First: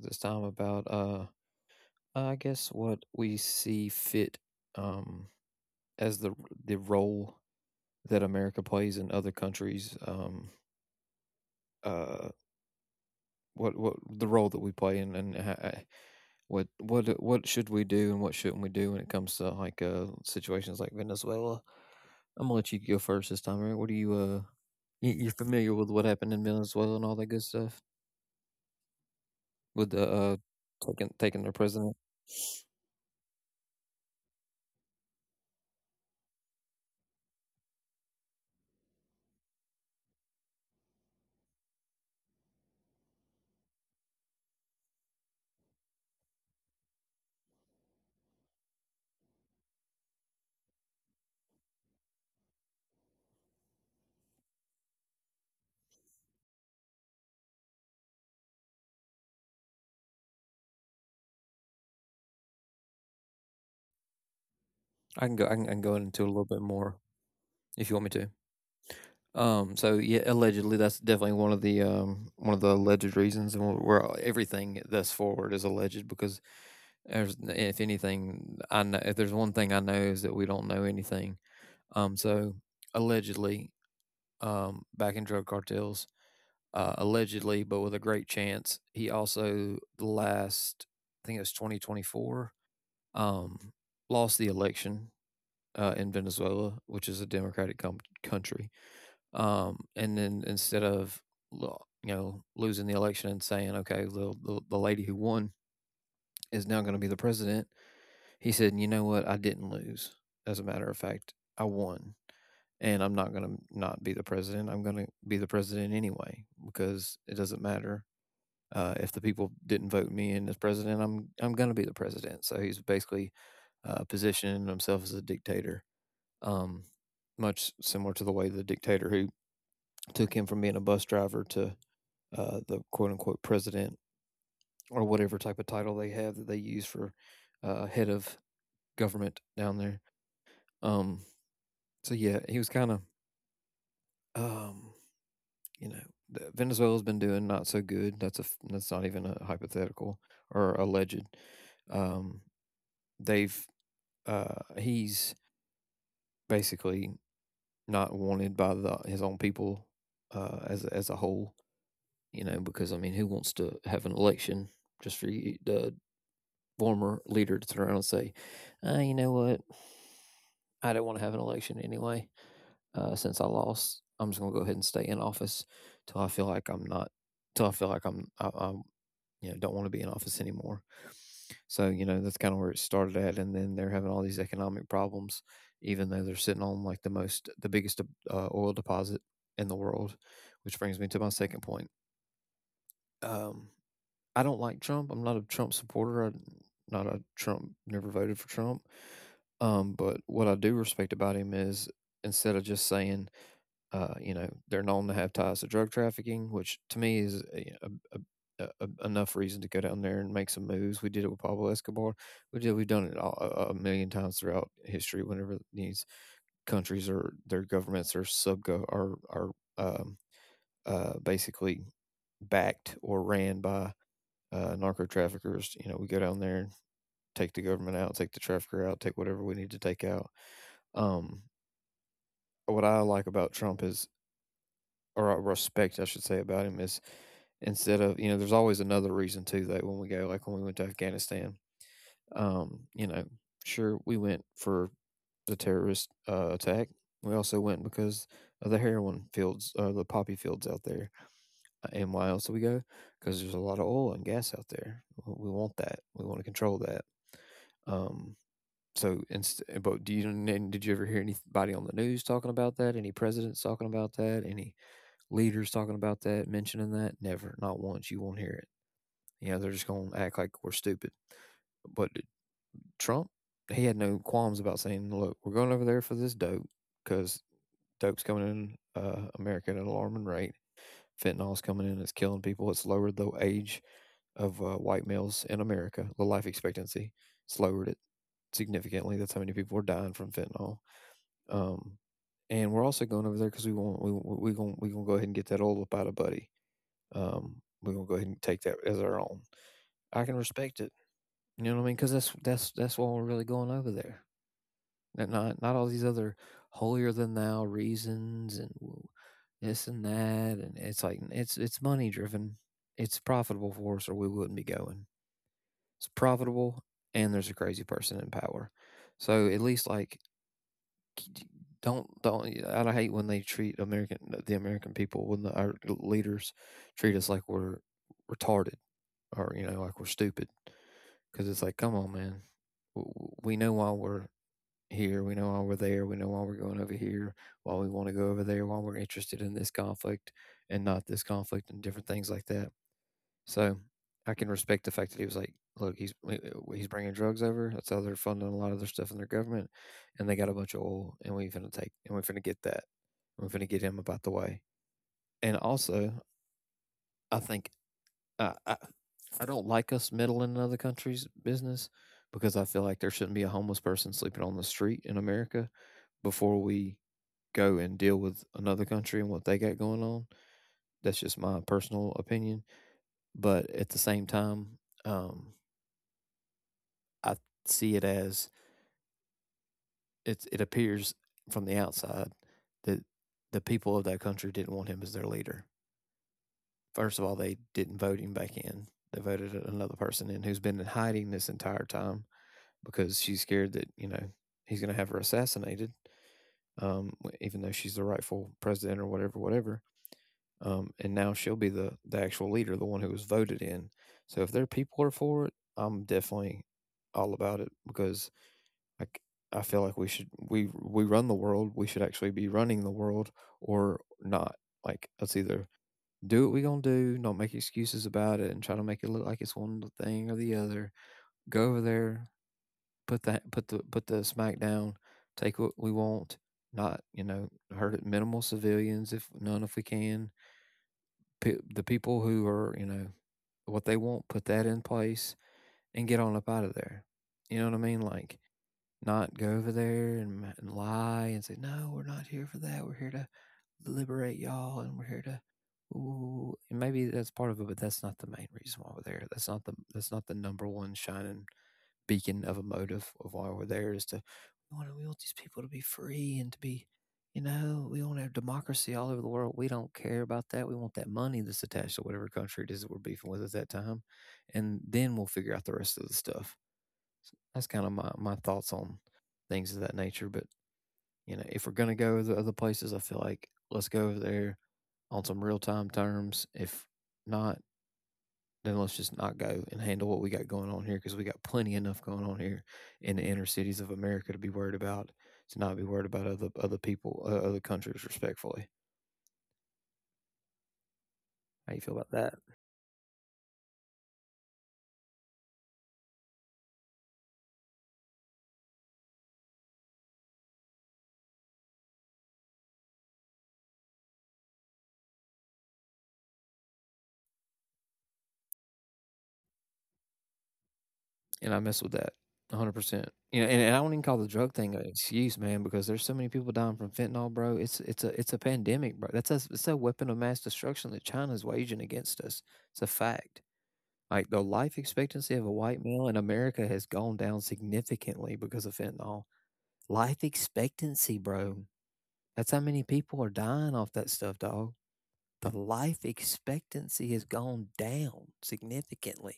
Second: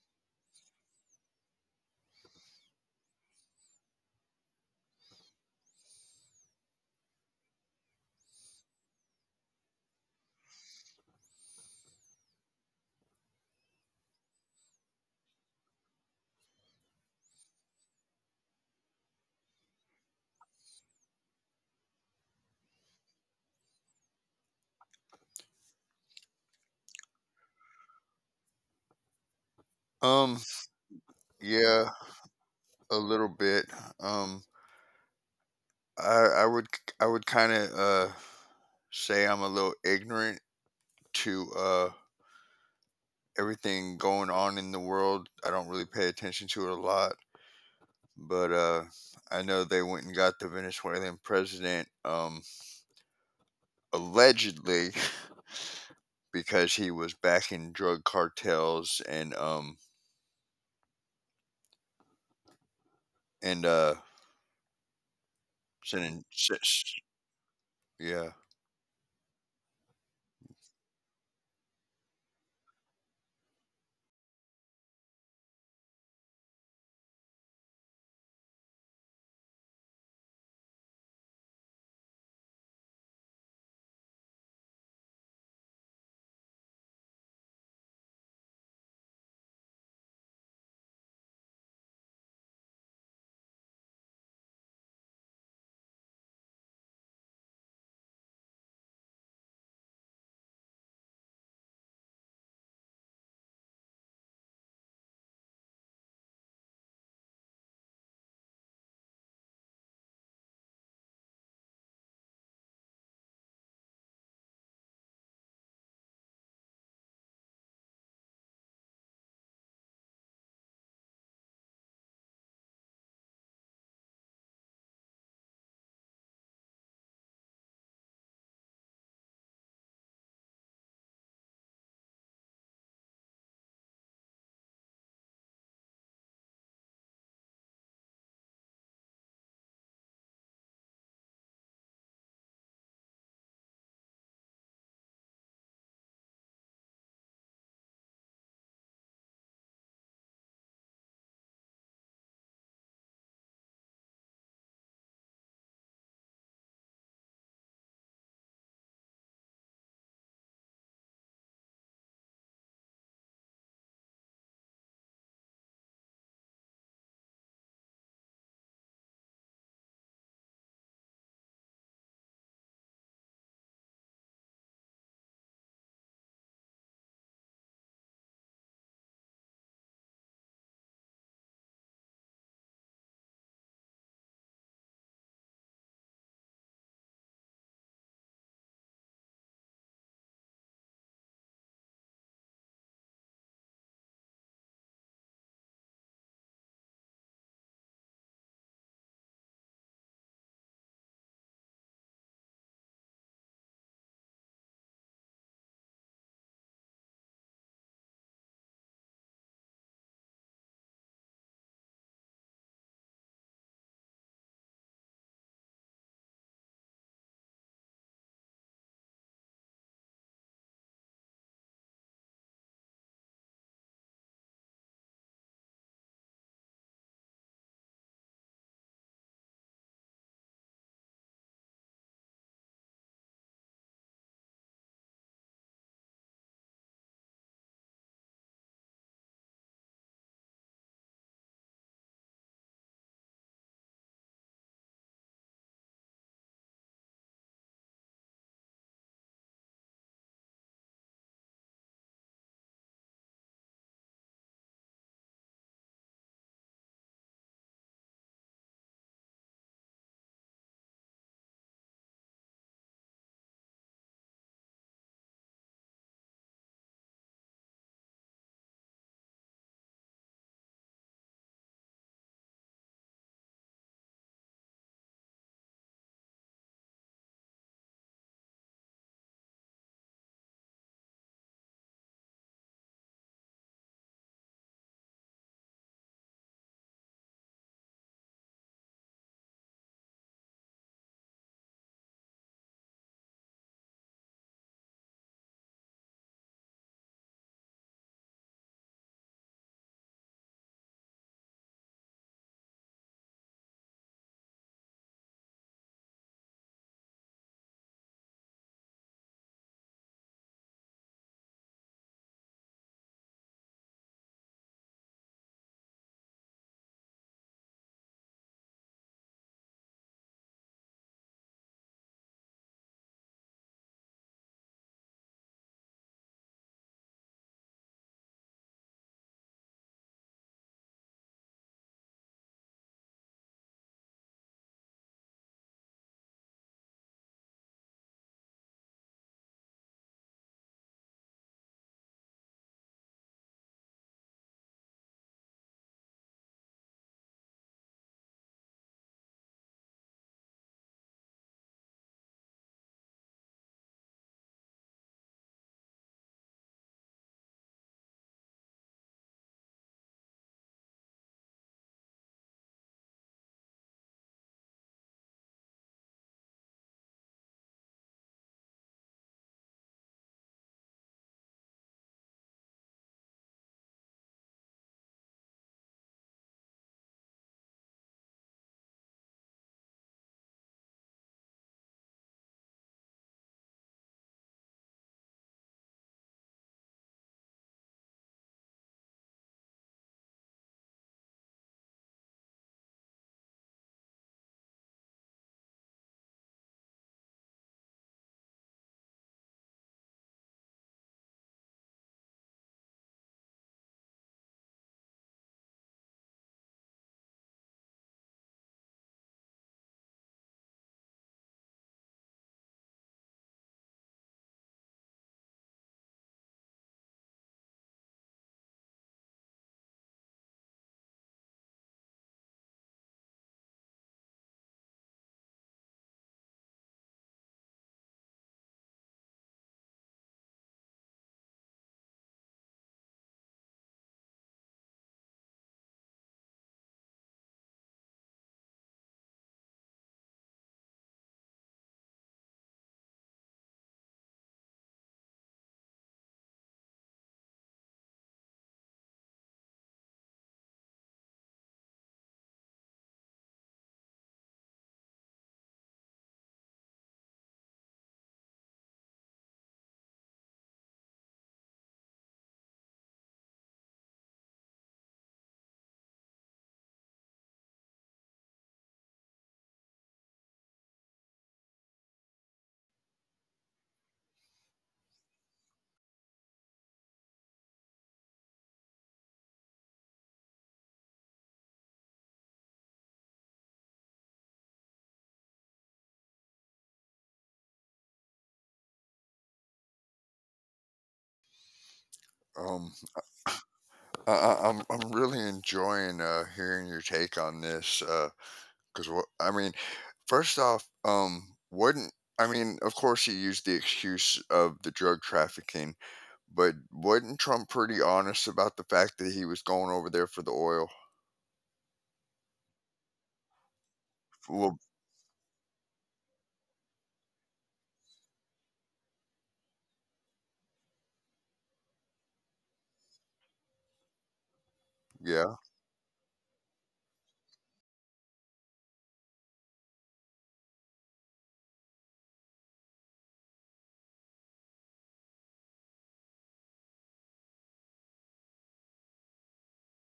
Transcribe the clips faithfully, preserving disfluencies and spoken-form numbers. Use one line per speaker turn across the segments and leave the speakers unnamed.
this time about, uh, I guess, what we see fit um, as the the role that America plays in other countries. Um, uh, what what the role that we play and and ha- what what what should we do and what shouldn't we do when it comes to like uh situations like Venezuela? I'm gonna let you go first this time, Eric. What do you uh you, you're familiar with what happened in Venezuela and all that good stuff? With the
Um,
uh taking taking the
yeah,
president.
a little bit. Um, I I would I would kind of uh say I'm a little ignorant to uh everything going on in the world. I don't really pay attention to it a lot, but uh I know they went and got the Venezuelan president um allegedly because he was backing drug cartels and um and uh
I can go I can, I can go
sending s-
into a little bit
s-
more if you
yeah.
want me to. Um so yeah, allegedly that's definitely one of the um one of the alleged reasons, and where everything thus forward is alleged because there's, if anything I know, if there's one thing I know, is that we don't know anything. Um so allegedly, um back in drug cartels, uh, allegedly, but with a great chance. He also the last, I think it was twenty twenty-four, um, lost the election uh, in Venezuela, which is a democratic com- country. Um, and then instead of, you know, losing the election and saying, okay, the the, the lady who won is now going to be the president, he said, you know what, I didn't lose. As a matter of fact, I won, and I'm not going to not be the president. I'm going to be the president anyway because it doesn't matter. Uh, if the people didn't vote me in as president, I'm I'm going to be the president. So he's basically, uh, positioning himself as a dictator, um, much similar to the way the dictator who took him from being a bus driver to, uh, the quote unquote president or whatever type of title they have that they use for, uh, head of government down there. Um, so yeah, he was kind of, um, you know, Venezuela's been doing not so good. That's a, that's not even a hypothetical or alleged. Um, they've, uh, he's basically not wanted by the, his own people, uh, as as a whole. You know, because I mean, who wants to have an election just for you, the former leader, to turn around and say, uh, you know what, I don't want to have an election anyway. Uh, since I lost, I'm just gonna go ahead and stay in office till I feel like I'm not, till I feel like I'm, I, I'm, you know, don't want to be in office anymore. So you know, that's kind of where it started at, and then they're having all these economic problems, even though they're sitting on like the most, the biggest, uh, oil deposit in the world, which brings me to my second point. Um, I don't like Trump. I'm not a Trump supporter. I'm not a Trump, never voted for Trump. Um, but what I do respect about him is, instead of just saying, uh, you know, they're known to have ties to drug trafficking, which to me is a, a, a, a, enough reason to go down there and make some moves. We did it with Pablo Escobar. We did. We've done it all, a a million times throughout history. Whenever these countries or their governments are sub are are um, uh, basically backed or ran by, uh, narco traffickers. You know, we go down there, take the government out, take the trafficker out, take whatever we need to take out. Um, what I like about Trump is, or I respect, I should say, about him is, instead of, you know, there's always another reason too that when we go, like when we went to Afghanistan, um, you know, sure, we went for the terrorist uh, attack. We also went because of the heroin fields, uh, the poppy fields out there, uh, and why else do we go? Because there's a lot of oil and gas out there. We want that. We want to control that. Um, so, inst- eh, but do you, and did you ever hear anybody on the news talking about that? Any presidents talking about that? Any leaders talking about that? Mentioning that? Never, not once. You won't hear it. You know, they're just going to act like we're stupid. But Trump, he had no qualms about saying, "Look, we're going over there for this dope because dope's coming in, uh, America at an alarming rate. Fentanyl's coming in. It's killing people. It's lowered the age of, uh, white males in America. The life expectancy, it's lowered it significantly. That's how many people are dying from fentanyl. Um, and we're also going over there because we want we we going we gonna go ahead and get that old up out of Buddy. Um, we're gonna go ahead and take that as our own. I can respect it. You know what I mean? Because that's that's that's why we're really going over there. And not not all these other holier than thou reasons and this and that. And it's like it's it's money driven. It's profitable for us, or we wouldn't be going. It's profitable, and there's a crazy person in power. So at least like do d- don't don't, I hate when they treat American, uh, the American people, when the, our leaders treat us like we're retarded, or you know, like we're stupid, because it's like, come on man, we know why we're here, we know why we're there, we know why we're going over here, why we want to go over there, why we're interested in this conflict and not this conflict and different things like that. So I can respect the fact that he was like, "Look, he's, uh, he's bringing drugs over. That's how they're funding a lot of their stuff in their government, and they got a bunch of oil, and we finna take, and we finna get that, and we finna get him about the way." And also, I think, uh, I I don't like us meddling in other countries' business because I feel like there shouldn't be a homeless person sleeping on the street in America before we go and deal with another country and what they got going on. That's just my personal opinion, but at the same time, um, I see it as, it's, it appears from the outside that the people of that country didn't want him as their leader. First of all, they didn't vote him back in. They voted another person in who's been in hiding this entire time because she's scared that, you know, he's going to have her assassinated, um, even though she's the rightful president or whatever, whatever. Um, and now she'll be the the actual leader, the one who was voted in. So if their people are for it, I'm definitely all about it because I I feel like we should, we we run the world. We should actually be running the world, or not. Like let's either do what we gonna do, not make excuses about it, and try to make it look like it's one thing or the other. Go over there, put that put the put the smack down, take what we want. Not, you know, hurt minimal civilians if none if we can. P- the people who are, you know, what they want, put that in place and get on up out of there. You know what I mean? Like not go over there and, and lie and say, no, we're not here for that. We're here to liberate y'all and we're here to. Ooh, and maybe that's part of it, but that's not the main reason why we're there. That's not the that's not the number one shining beacon of a motive of why we're there. Is to, we want we want these people to be free and to be, you know, we want to have democracy all over the world. We don't care about that. We want that money that's attached to whatever country it is that we're beefing with at that time, and then we'll figure out the rest of the stuff. So that's kind of my, my thoughts on things of that nature. But you know, if we're gonna go to other places, I feel like let's go over there on some real time terms. If not, then let's just not go and handle what we got going on here because we got plenty enough going on here in the inner cities of America to be worried about. To not be worried about other other people, uh, other countries, respectfully. How you feel about
Um
that?
I, I- I'm I'm really enjoying uh, hearing your take on this because what I mean, first off, um, wouldn't I mean, of course, he used the excuse of the drug trafficking, but wasn't Trump pretty honest about the fact that he was going over there for the oil?
And I mess with that one hundred percent. You know, and, and I
Well,
don't even call the drug thing an excuse, man, because there's so many people dying from fentanyl, bro. It's it's a it's a pandemic, bro. That's a it's a weapon of mass destruction that China's waging against us. It's a fact. Like the
yeah,
life expectancy of a white male in America has gone down significantly because of fentanyl. Life expectancy, bro. That's how many people are dying off that stuff, dog. The life expectancy has gone down significantly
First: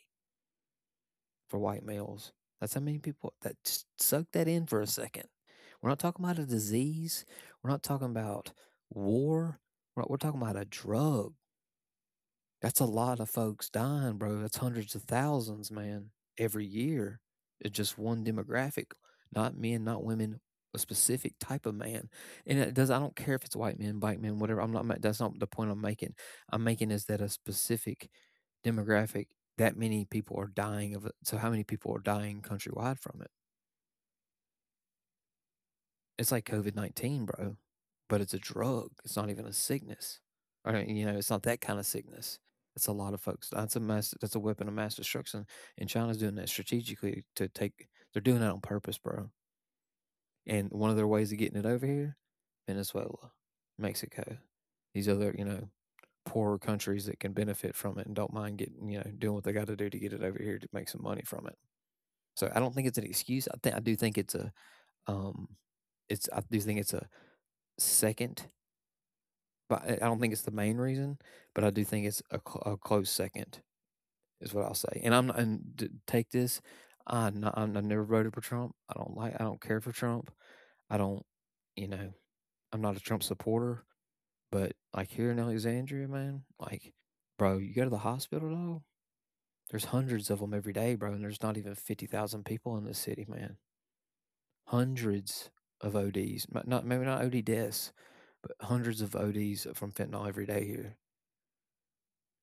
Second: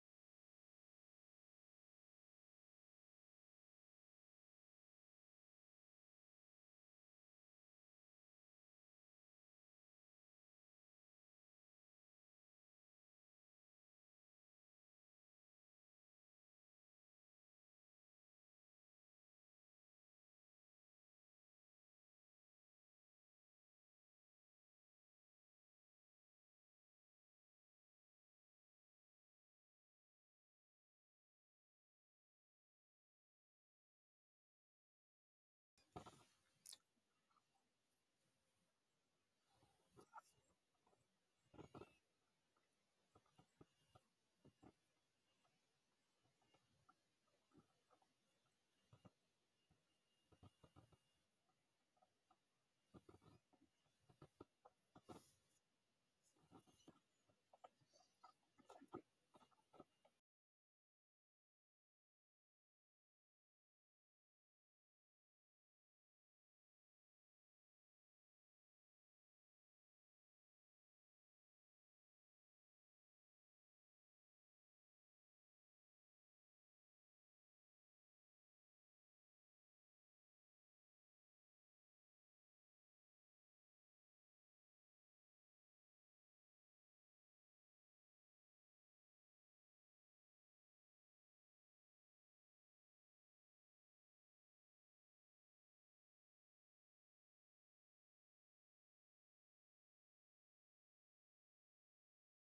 for white males. That's how many people that just suck that in for a second. We're not talking about a disease. We're not talking about war. We're, we're talking about a drug. That's a lot of folks dying, bro. That's hundreds of thousands, man, every year. It's just one demographic, not men, not women, a specific type of man. And it does I don't care if it's white men, black men, whatever. I'm not ma- That's not the point I'm making. I'm making is that a specific demographic that many people are dying of it. So how many people are dying countrywide from it? It's like COVID nineteen, bro, but it's a drug. It's not even a sickness. All right. You know, it's not that kind of sickness. It's a lot of folks. That's a mass, that's a weapon of mass destruction. And China's doing that strategically to take, they're doing that on purpose, bro. And one of their ways of getting it over here, Venezuela, Mexico, these other, you know, poorer countries that can benefit from it and don't mind getting, you know, doing what they got to do to get it over here to make some money from it. So I don't think it's an excuse. I think I do think it's a um it's I do think it's a second. But I I don't think it's the main reason, but I do think it's a, cl- a close second, is what I'll say. And I'm not- and d- Take this. I n- I'm, I never voted for Trump. I don't like. I don't care for Trump. I don't. You know, I'm not a Trump supporter. But like here in Alexandria, man, like, bro, you go to the hospital, though. There's hundreds of them every day, bro, and there's not even fifty thousand people in the city, man. Hundreds of O Ds, m- not maybe not O D deaths, but hundreds of O Ds from fentanyl every day here.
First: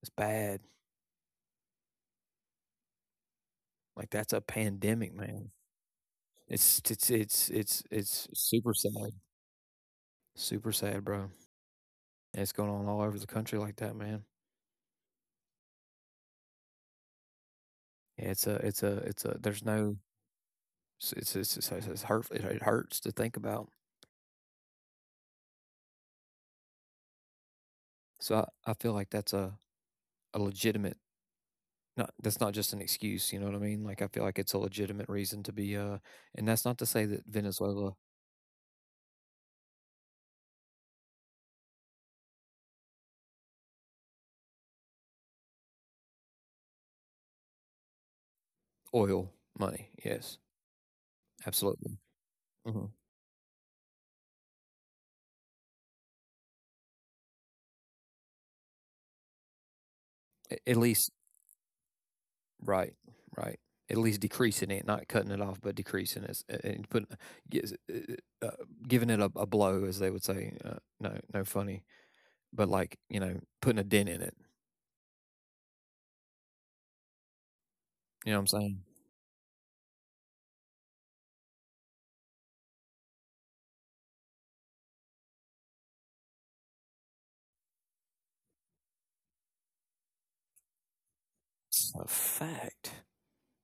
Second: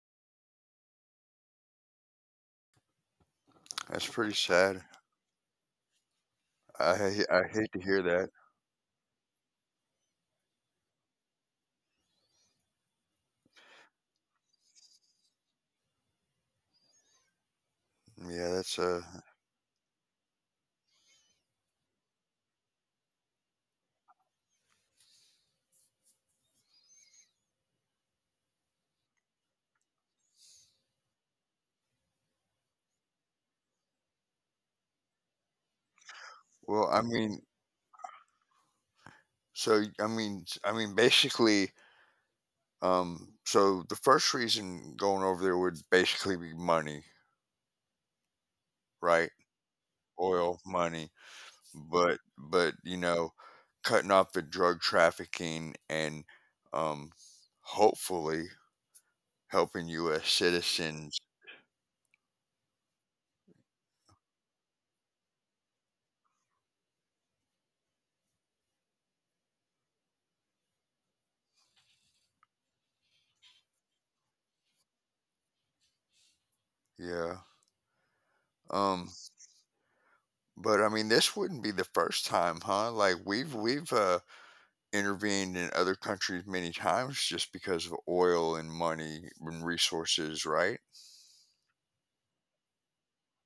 It's bad.
that's pretty
Like, that's a
sad.
pandemic, man.
I
It's
ha- I
it's
hate to
it's
hear that.
it's it's super sad, super sad, bro. And it's going on all over the country like that, man.
Yeah,
Yeah,
that's
it's a
uh,
it's a it's a there's no it's it's it's, it's, it's hurtful. It, it hurts to think about. So I, I feel like that's a a legitimate not that's not just an excuse, you know what I mean? Like I feel like it's a legitimate reason to be uh and that's not to say
well, I
that
mean,
Venezuela
so I mean, s- I mean, basically, um, so the first reason going over there would basically be money,
oil
right?
money. Yes,
Oil money,
absolutely.
but but
Hmm.
you know, cutting off the drug trafficking and um, hopefully helping U S
At
citizens.
least right, right. At least decreasing it, not cutting it off, but decreasing it, uh, and put, gives- uh, uh, giving it a, a blow, as they would say. Uh, no, no funny, but like, you know, putting a dent in it.
Yeah.
You know what I'm saying?
Um, but I mean, this wouldn't be the first time, huh? Like we've we've uh, intervened in other countries many times just because of oil and money and resources, right?
It's a fact.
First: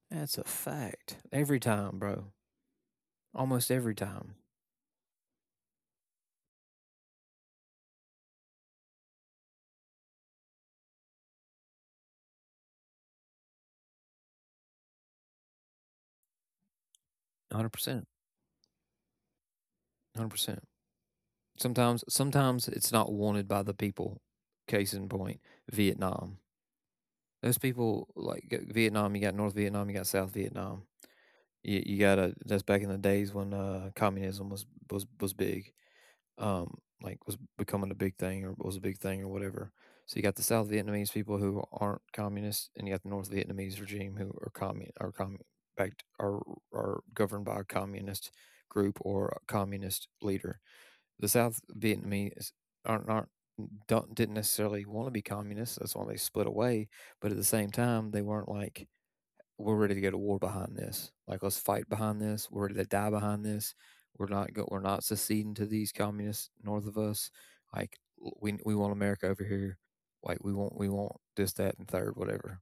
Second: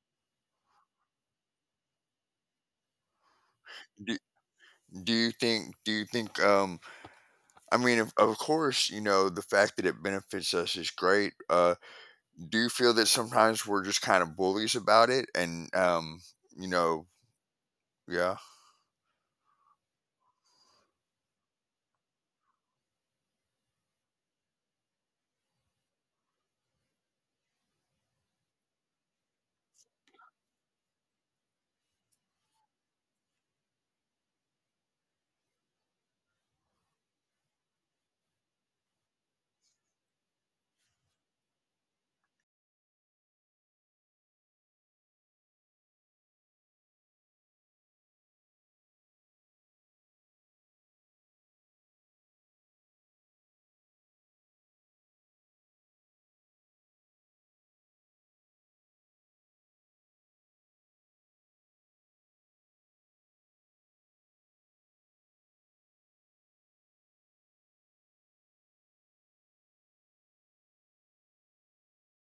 That's a fact. Every time, bro. Almost every
Do,
time.
do you think do you think um I mean, of, of course you know the fact that it benefits us is great. Uh do you feel that sometimes we're just kind of bullies about it? And um you
Hundred
know
percent.
Yeah,
Hundred percent. Sometimes, sometimes it's not wanted by the people. Case in point, Vietnam. Those people like g- Vietnam. You got North Vietnam. You got South Vietnam. You you gotta that's back in the days when, uh, communism was was was big, um, like, was becoming a big thing or was a big thing or whatever. So you got the South Vietnamese people who aren't communists, and you got the North Vietnamese regime who are commu are commu backed are are governed by a communist group or a communist leader. The South Vietnamese aren't aren't don't didn't necessarily wanna be communists, that's why they split away, but at the same time, they weren't, like, we're ready to go to war behind this. Like let's fight behind this. We're ready to die behind this. We're not go- we're not seceding to these communists north of us. Like we we want America over here. Like we want we want this that and third whatever.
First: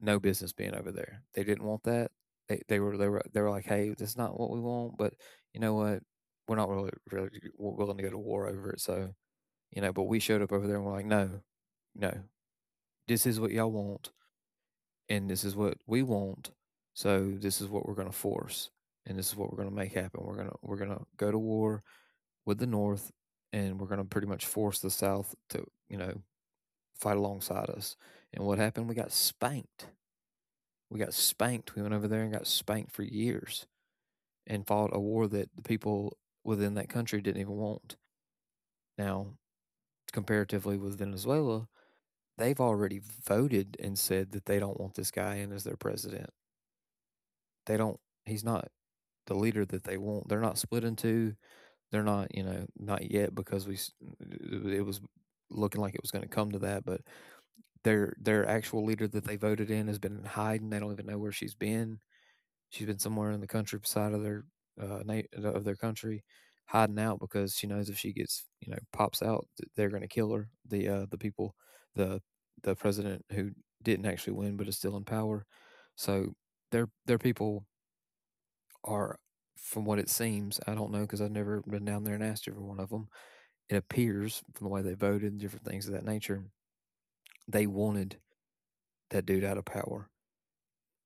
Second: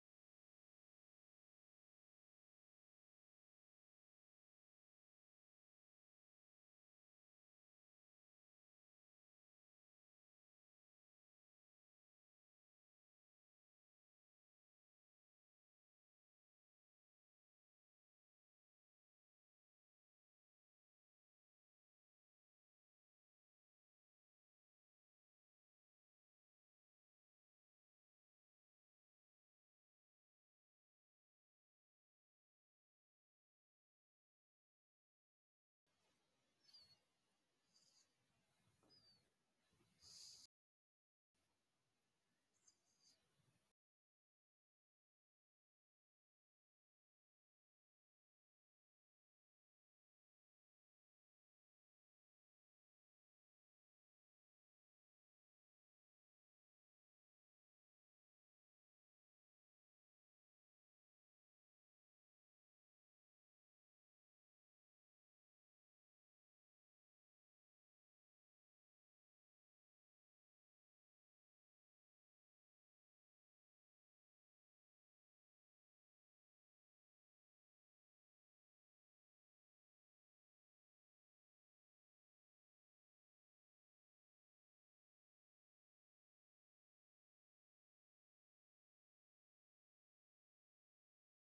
No business being over there. They didn't want that. They they were they were they were like, hey, that's not what we want. But you know what? We're not really really willing to go to war over it. So you know, but we showed up over there and we're like, no, no, this is what y'all want and this is what we want. So this is what we're going to force, and this is what we're going to make happen. We're gonna we're gonna go to war with the North, and we're gonna pretty much force the South to, you know, fight alongside us. And what happened? We got spanked. We got spanked. We went over there and got spanked for years, and fought a war that the people within that country didn't even want. Now, comparatively with Venezuela, they've already voted and said that they don't want this guy in as their president. They don't. He's not the leader that they want. They're not split into. They're not, you know, not yet because we it was looking like it was going to come to that. But their their actual leader that they voted in has been in hiding. They don't even know where she's been. She's been somewhere in the countryside of their uh, of their country, hiding out because she knows if she gets, you know, pops out, they're going to kill her. The uh, the people, the the president who didn't actually win but is still in power. So their their people are, from what it seems, I don't know because I've never been down there and asked every one of them. It appears from the way they voted and different things of that nature, they wanted that dude out of power.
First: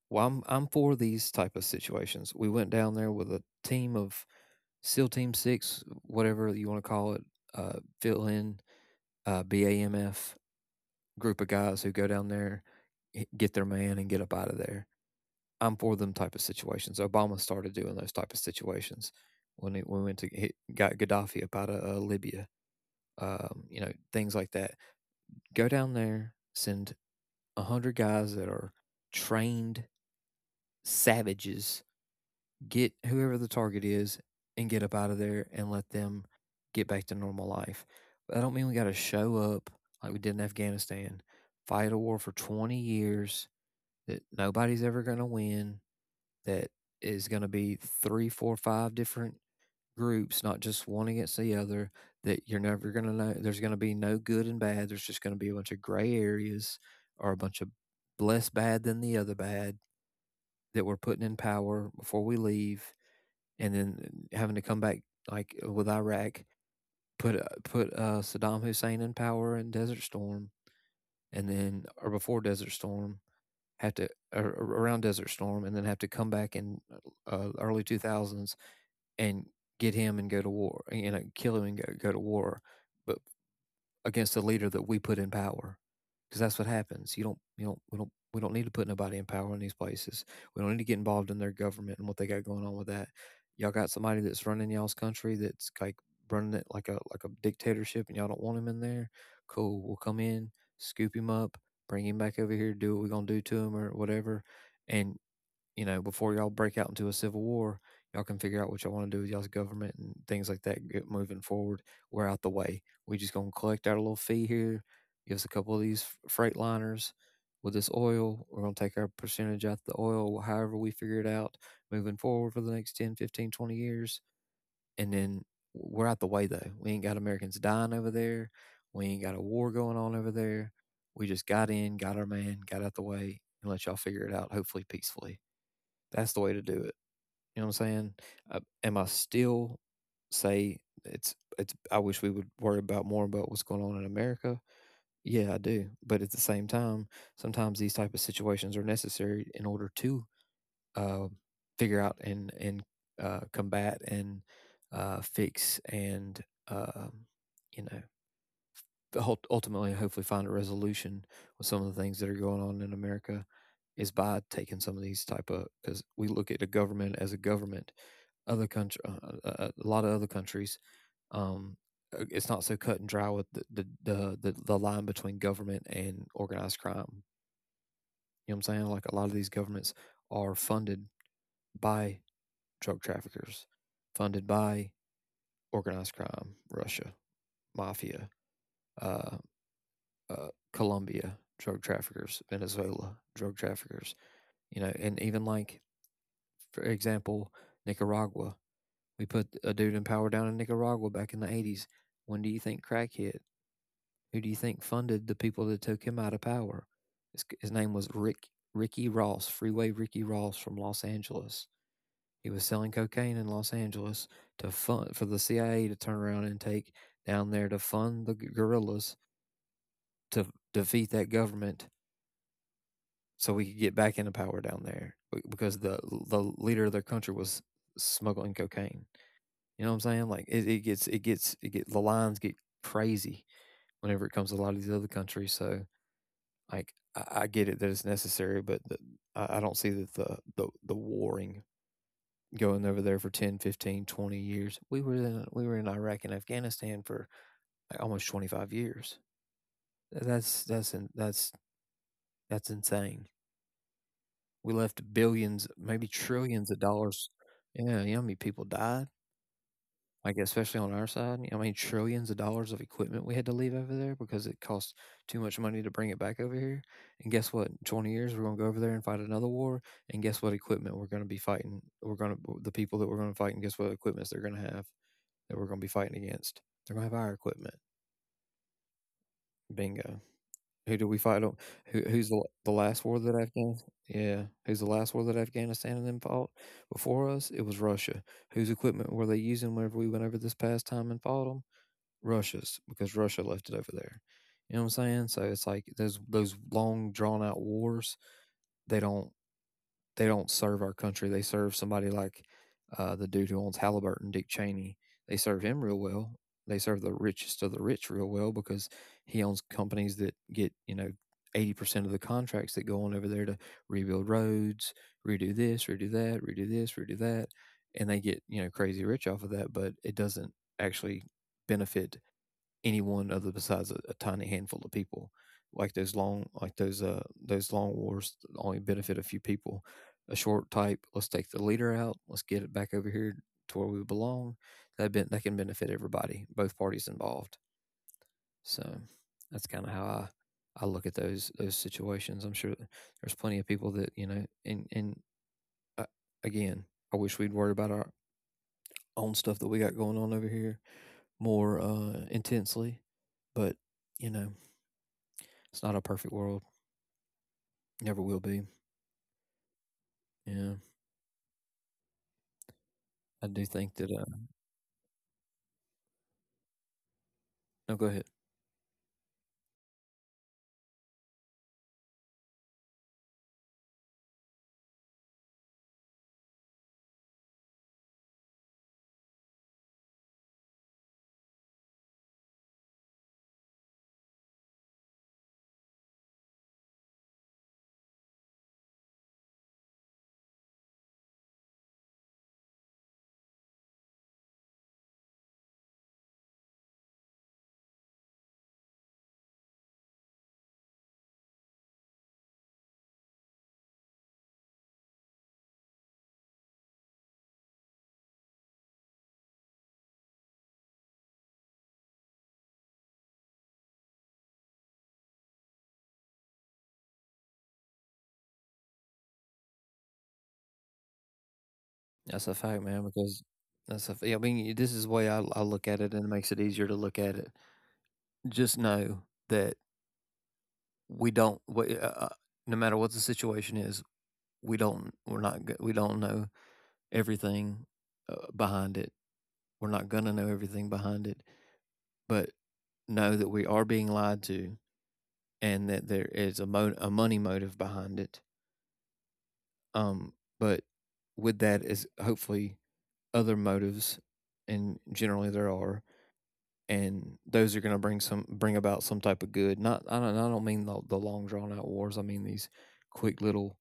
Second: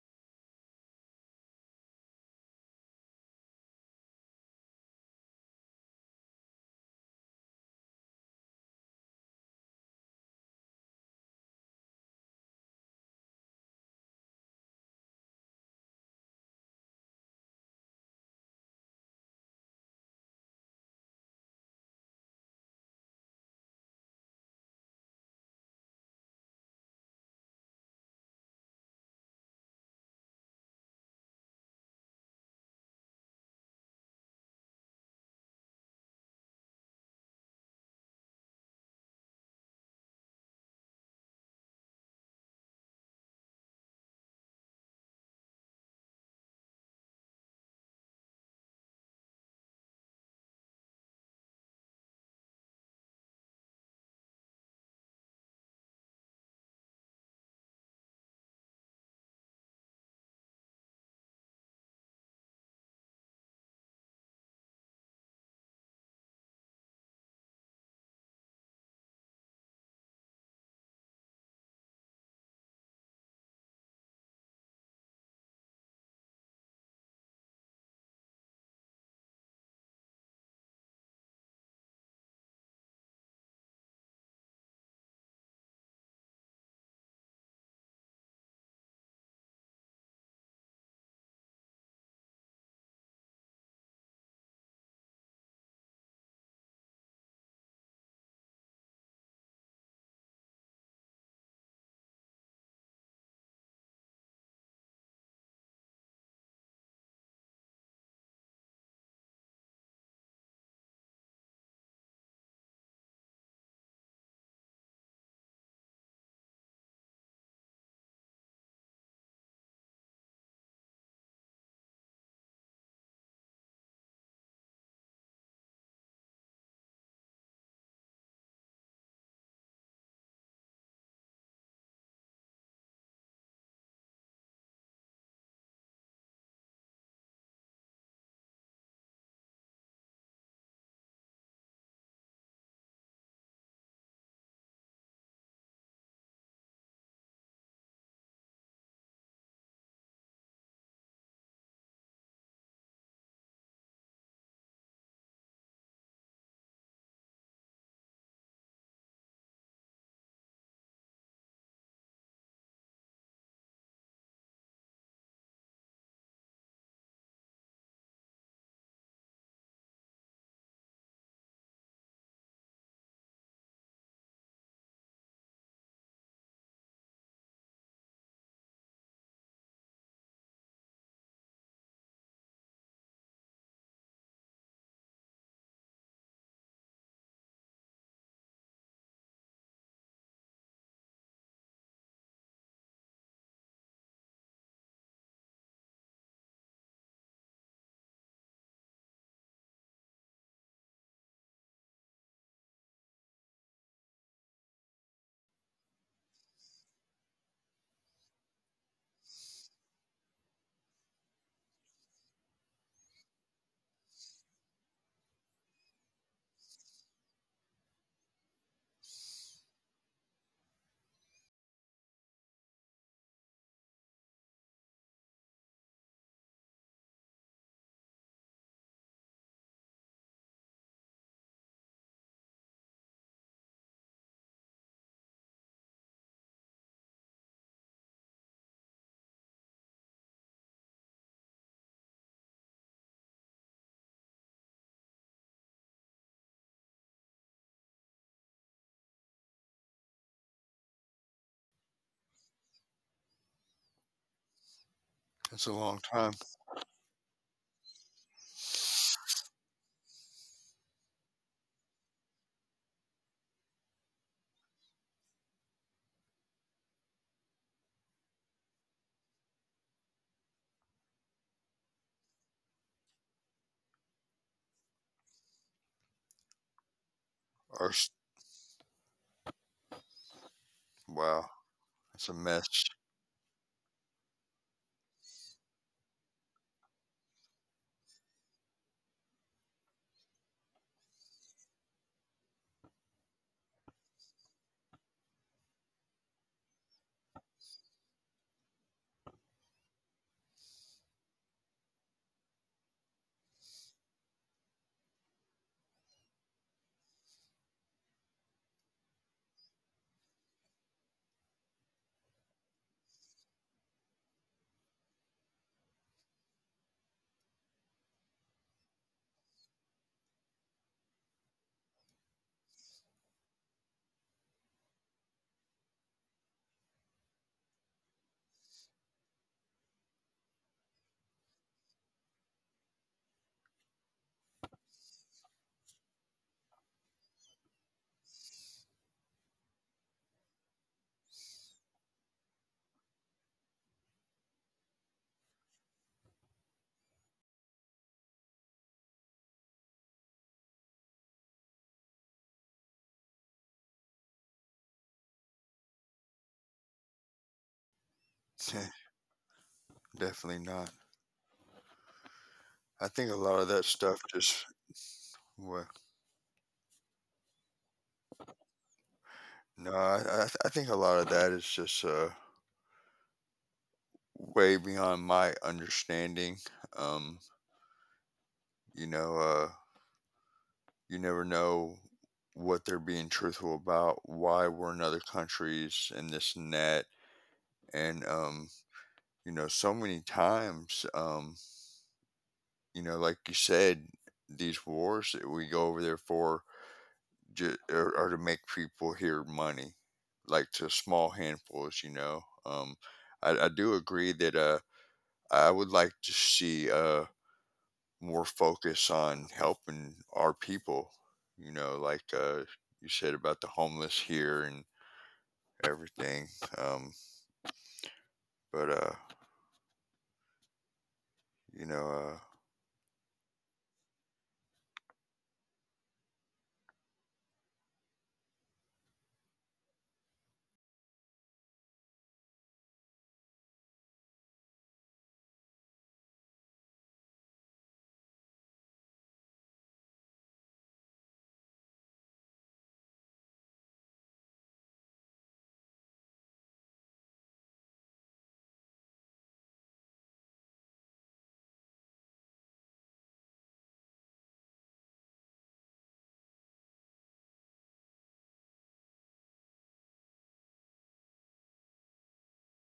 Well, I'm, I'm for these type of situations. We went down there with a team of SEAL Team Six, whatever you want to call it, uh, fill in uh, BAMF group of guys who go down there, get their man, and get up out of there. I'm for them type of situations. Obama started doing those type of situations when it, when we went to hit, got Gaddafi up out of uh, Libya. Um, you know, things like that. Go down there, send a hundred guys that are trained savages. Get whoever the target is and get up out of there and let them get back to normal life. But I don't mean we got to show up like we did in Afghanistan, fight a war for twenty years that nobody's ever going to win that is going to be three, four, five different groups, not just one against the other, that you're never going to know. There's going to be no good and bad. There's just going to be a bunch of gray areas or a bunch of less bad than the other bad that we're putting in power before we leave. And then having to come back, like with Iraq, put, uh, put uh, Saddam Hussein in power in Desert Storm, and then, or before Desert Storm. Have to or around Desert Storm and then have to come back in uh, early two thousands and get him and go to war, you know, kill him and go, go to war, but against a leader that we put in power, because that's what happens. You don't, you don't, we don't, we don't need to put nobody in power in these places. We don't need to get involved in their government and what they got going on with that. Y'all got somebody that's running y'all's country that's like running it like a like a dictatorship, and y'all don't want him in there. Cool, we'll come in, scoop him up, bring him back over here, do what we're gonna do to him or whatever, and you know, before y'all break out into a civil war, y'all can figure out what y'all want to do with y'all's government and things like that get moving forward. We're out the way. We just gonna collect our little fee here. Give us a couple of these freight liners with this oil. We're gonna take our percentage out of the oil, however we figure it out, moving forward for the next ten, fifteen, twenty years. And then we're out the way though. We ain't got Americans dying over there. We ain't got a war going on over there. We just got in, got our man, got out the way, and let y'all figure it out, hopefully peacefully. That's the way to do it. You know what I'm saying? Uh, am I still say it's it's? I wish we would worry about more about what's going on in America. Yeah, I do. But at the same time, sometimes these type of situations are necessary in order to uh, figure out and and uh, combat and uh, fix and um you know ultimately hopefully find a resolution with some of the things that are going on in America is by taking some of these type of because we look at the government as a government. Other country, uh, uh, uh, a lot of other countries, um, uh, it's not so cut and dry with the the, the the the line between government and organized crime. You know what I'm saying? Like a lot of these governments are funded by drug traffickers, funded by organized crime, Russia, mafia, uh, uh, Colombia drug traffickers, Venezuela drug traffickers, you know, and even like for example Nicaragua. We put a dude in power down in Nicaragua back in the eighties. When do you think crack hit? Who do you think funded the people that took him out of power? His, his name was Rick Ricky Ross, Freeway Ricky Ross from Los Angeles. He was selling cocaine in Los Angeles to fund for the C I A to turn around and take down there to fund the guerrillas to defeat that government so we could get back into power down there because the the leader of their country was smuggling cocaine. You know what I'm saying? Like it, it gets it gets it get the lines get crazy whenever it comes to a lot of these other countries. So like I, I get it that it's necessary, but the, I, I don't see that the the the warring going over there for ten, fifteen, twenty years. We were in we were in iraq and afghanistan for like almost twenty-five years. That's that's that's that's insane. We left
it's a
billions,
long time.
maybe trillions of dollars. Yeah, you know how many people died? Like, especially on our side, you know, I mean, trillions of dollars of equipment we had to leave over there because it cost too much money to bring it back over here. And guess what? In twenty years, we're going to go over there and fight another war. And guess what equipment we're going to be fighting? We're going to, the people that we're going to fight, and guess what equipment they're going to have that we're going to be fighting against? They're going to have our
or
equipment.
s-
Bingo. Who do
wow,
we fight on?
it's a
Who, who's the
mess.
the last war that Afghanistan? Yeah, who's the last war that Afghanistan and them fought before us? It was Russia. Whose equipment were they using whenever we went over this past time and fought them? Russia's, because Russia left it over there. You know what I'm saying? So it's like those those long drawn out wars. They don't they don't serve our country. They serve somebody like uh, the dude who owns Halliburton, Dick Cheney. They serve him real well. They serve the richest of the rich real well because he owns companies that get you know eighty percent of the contracts that go on over there to rebuild roads, redo this, redo that, redo this, redo that, and they get you know crazy rich off of that. But it doesn't actually benefit anyone other besides a, a tiny handful of people. Like those long, like those uh those long wars only benefit a few people. A short type, let's take the leader out. Let's get it back over here to where we belong. That ben- that can benefit everybody, both parties involved. So that's kind of how I I look at those those situations. I'm sure there's plenty of people that you know. And and uh, Again, I wish we'd worry about our own stuff that we got going on over here more uh, intensely. But you know, it's not a perfect world. Never will be.
Definitely not.
Yeah.
I think a lot of
I
that
do
stuff
think that, uh
just, well,
no, go ahead.
no I, I th- I think a lot of that is just uh way beyond my understanding. um you know, uh you never know what they're being truthful about, why we're in other countries and this and that. And um You know, so many times um you know, like you said, these wars that we go over there for ju- are, are to make people here money, like to small handfuls. You know, um, I, I do agree that uh, I would like to see uh, more focus on helping our people. You know, like uh, you said about the homeless here and everything. Um, but uh, you know, uh,
That's a fact, man, because that's a f yeah, I mean, y- this is the way I I look at it, and it makes it easier to look at it. Just know that we don't we, uh uh, no matter what the situation is, we don't we're not go we don't know everything, uh, behind it. We're not gonna know everything behind it, but know that we are being lied to and that there is a mo a money motive behind it. Um, but with that is hopefully other motives, and generally there are, and those are going to bring some bring about some type of good. Not I don't I don't mean the, the long drawn out wars. I mean these quick little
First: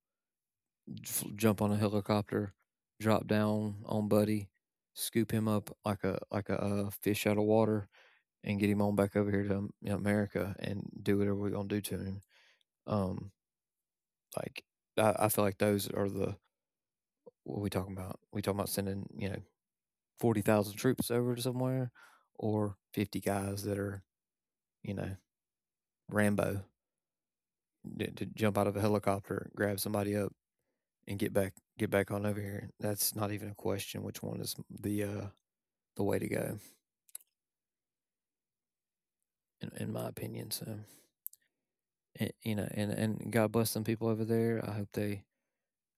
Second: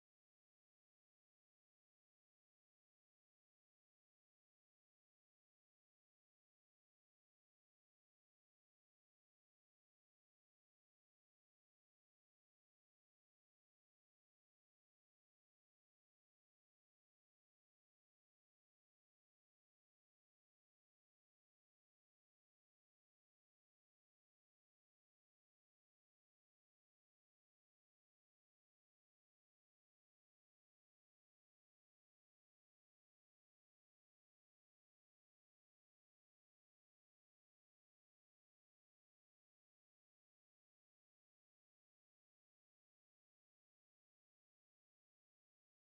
f- jump on a helicopter, drop down on Buddy, scoop him up like a like a, uh fish out of water, and get him on back over here to um, you know, America and do whatever we're gonna do to him. Um, like I, I feel like those are the what we talking about. We talking about sending you know forty thousand troops over to somewhere, or fifty guys that are you know Rambo to, to jump out of a helicopter, grab somebody up, and get back get back on over here. That's not even a question. Which one is the uh, the way to go, in, in my opinion. So, and, you know, and and God bless some people over there. I hope they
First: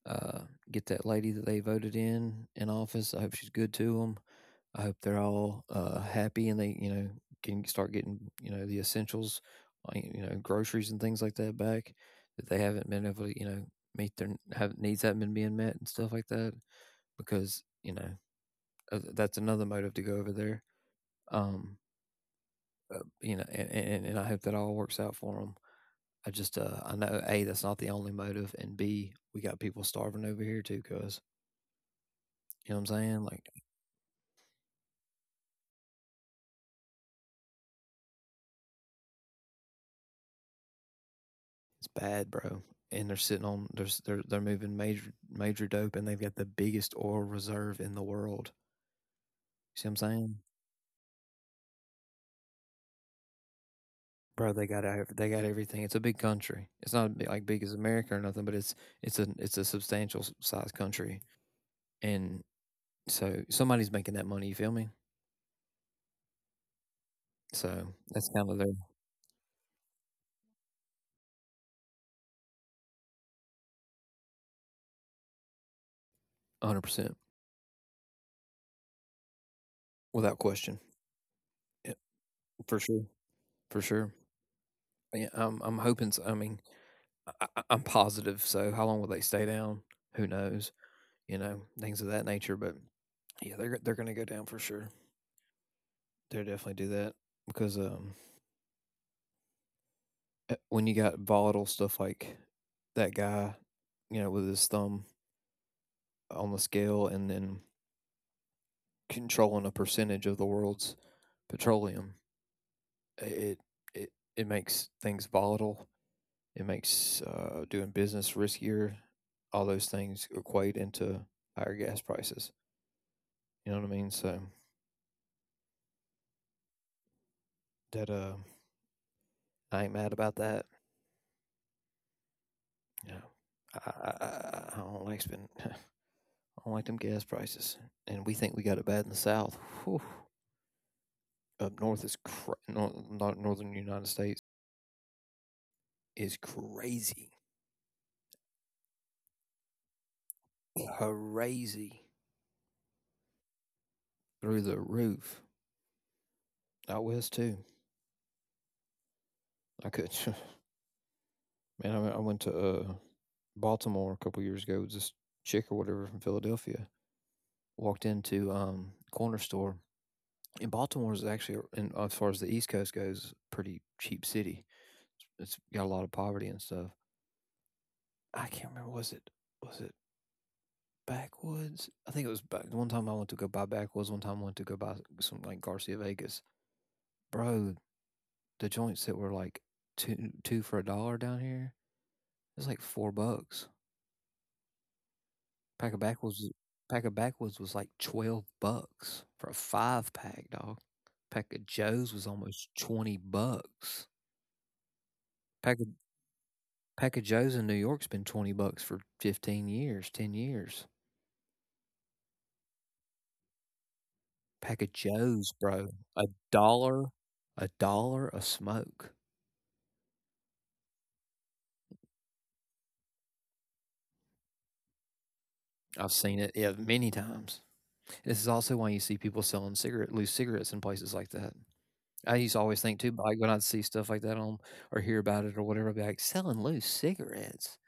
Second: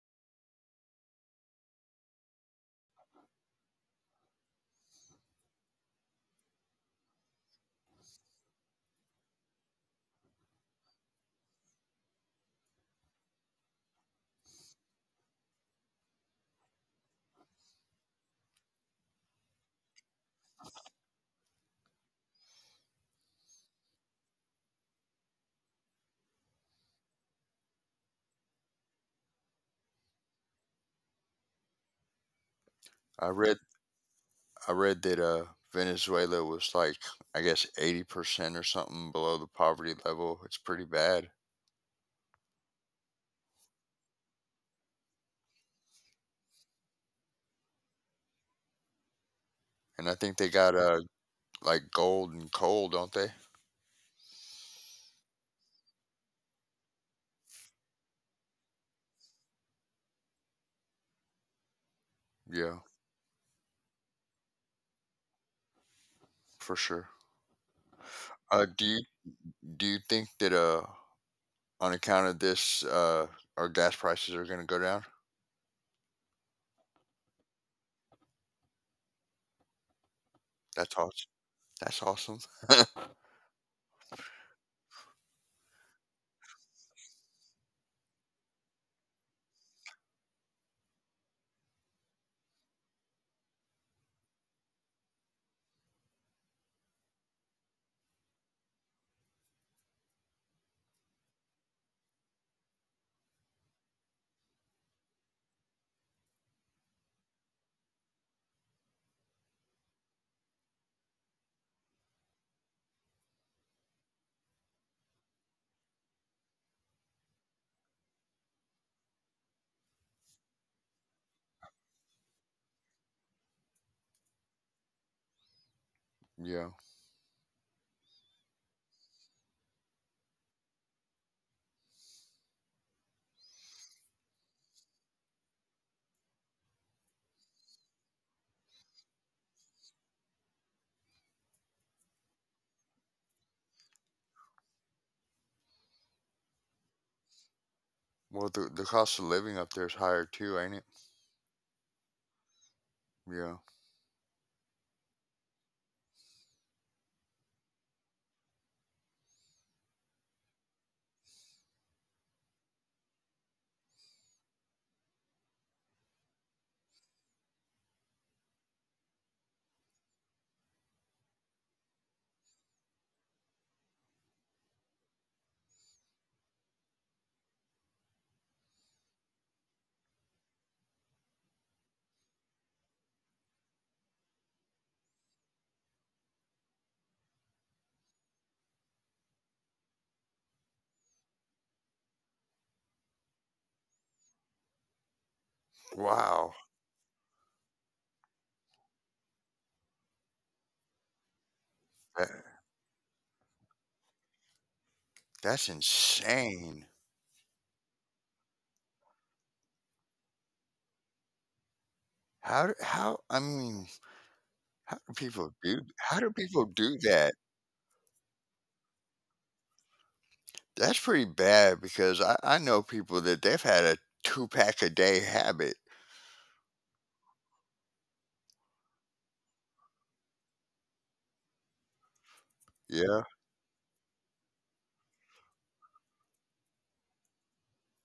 uh, get that lady that they voted in in office. I hope she's good to them. I hope they're all uh, happy and they, you know, can start getting, you know, the essentials, uh, you know, groceries and things like that back that they haven't been able to, you know, meet their have needs haven't been being met and stuff like that because you know uh, that's another motive to go over there. Um, uh, you know, and, and and I hope that all works out for them. I just uh, I know a, that's not the only motive, and b, we got people starving over here too, cause you know what I'm saying,
I
like
read I read that uh, Venezuela was like, I guess, eighty percent or something below the poverty level. It's pretty bad.
it's bad, bro. And they're sitting on there's they're they're moving major major dope, and they've got the biggest oil reserve in the world. See what
And
I'm
I think they
saying,
got uh, like gold and coal, don't they?
bro? They got ev- they got everything. It's a big country. It's not bi- like big as America or nothing, but it's it's a it's a substantial s- size country, and
Yeah,
so somebody's making that money. You feel me?
for sure.
So that's
Uh,
kind of
do
their
you do you think that uh, on account of this, uh, our gas prices are going to go down?
one hundred percent without question.
That's awesome. That's
Yeah,
awesome.
for sure, for sure. Yeah, I'm I'm hoping. So, I mean, I, I- I'm positive. So how long will they stay down? Who knows? You know, things of that nature. But yeah, they're they're going to go down for sure. They'll definitely do that because um, uh, when you got volatile stuff like that guy, you know, with his thumb on the scale and then controlling a percentage of the world's petroleum, it it it makes things volatile. It makes uh, doing business riskier. All those things equate into higher gas prices. You know what I mean? So
Yeah.
that uh, I ain't mad about that. Yeah. I, I, I- I don't like spending. I don't like them gas prices, and we think we got it bad in the South. Whew. Up north is cra- nor- Northern United States is crazy,
Well, the the cost of living up there is higher too, ain't it?
crazy
Yeah.
through the roof. Out west too. I could, man. I, I went to uh, Baltimore a couple years ago. This chick or whatever from Philadelphia walked into um corner store. And Baltimore is actually, uh, in, as far as the East Coast goes, pretty cheap city. It's got a lot of poverty and stuff. I can't remember. Was it was it Backwoods? I think it was back. One time I went to go buy Backwoods. One time I went to go buy some like Garcia Vegas. Bro, the joints that were like two two for a dollar down here. It's like four bucks. Pack of
Wow.
Backwoods. Pack of Backwoods was like twelve bucks for a five pack, dog. Pack of
That,
Joe's was almost twenty bucks.
that's
Pack of
insane.
Pack of Joes in New York's been twenty bucks for fifteen years, ten years.
How d- how I mean, how
Pack of
do people
Joes,
do,
bro.
how do
A
people do
dollar,
that?
a dollar a smoke.
That's pretty bad because I, I know people that they've had a two pack a day habit.
I've seen it, yeah, many times. This is also why you see people selling cigarette loose cigarettes in places like that. I used to always think
Yeah,
too, like when I'd see stuff like that on or hear about it or whatever, I'd be like, selling loose cigarettes.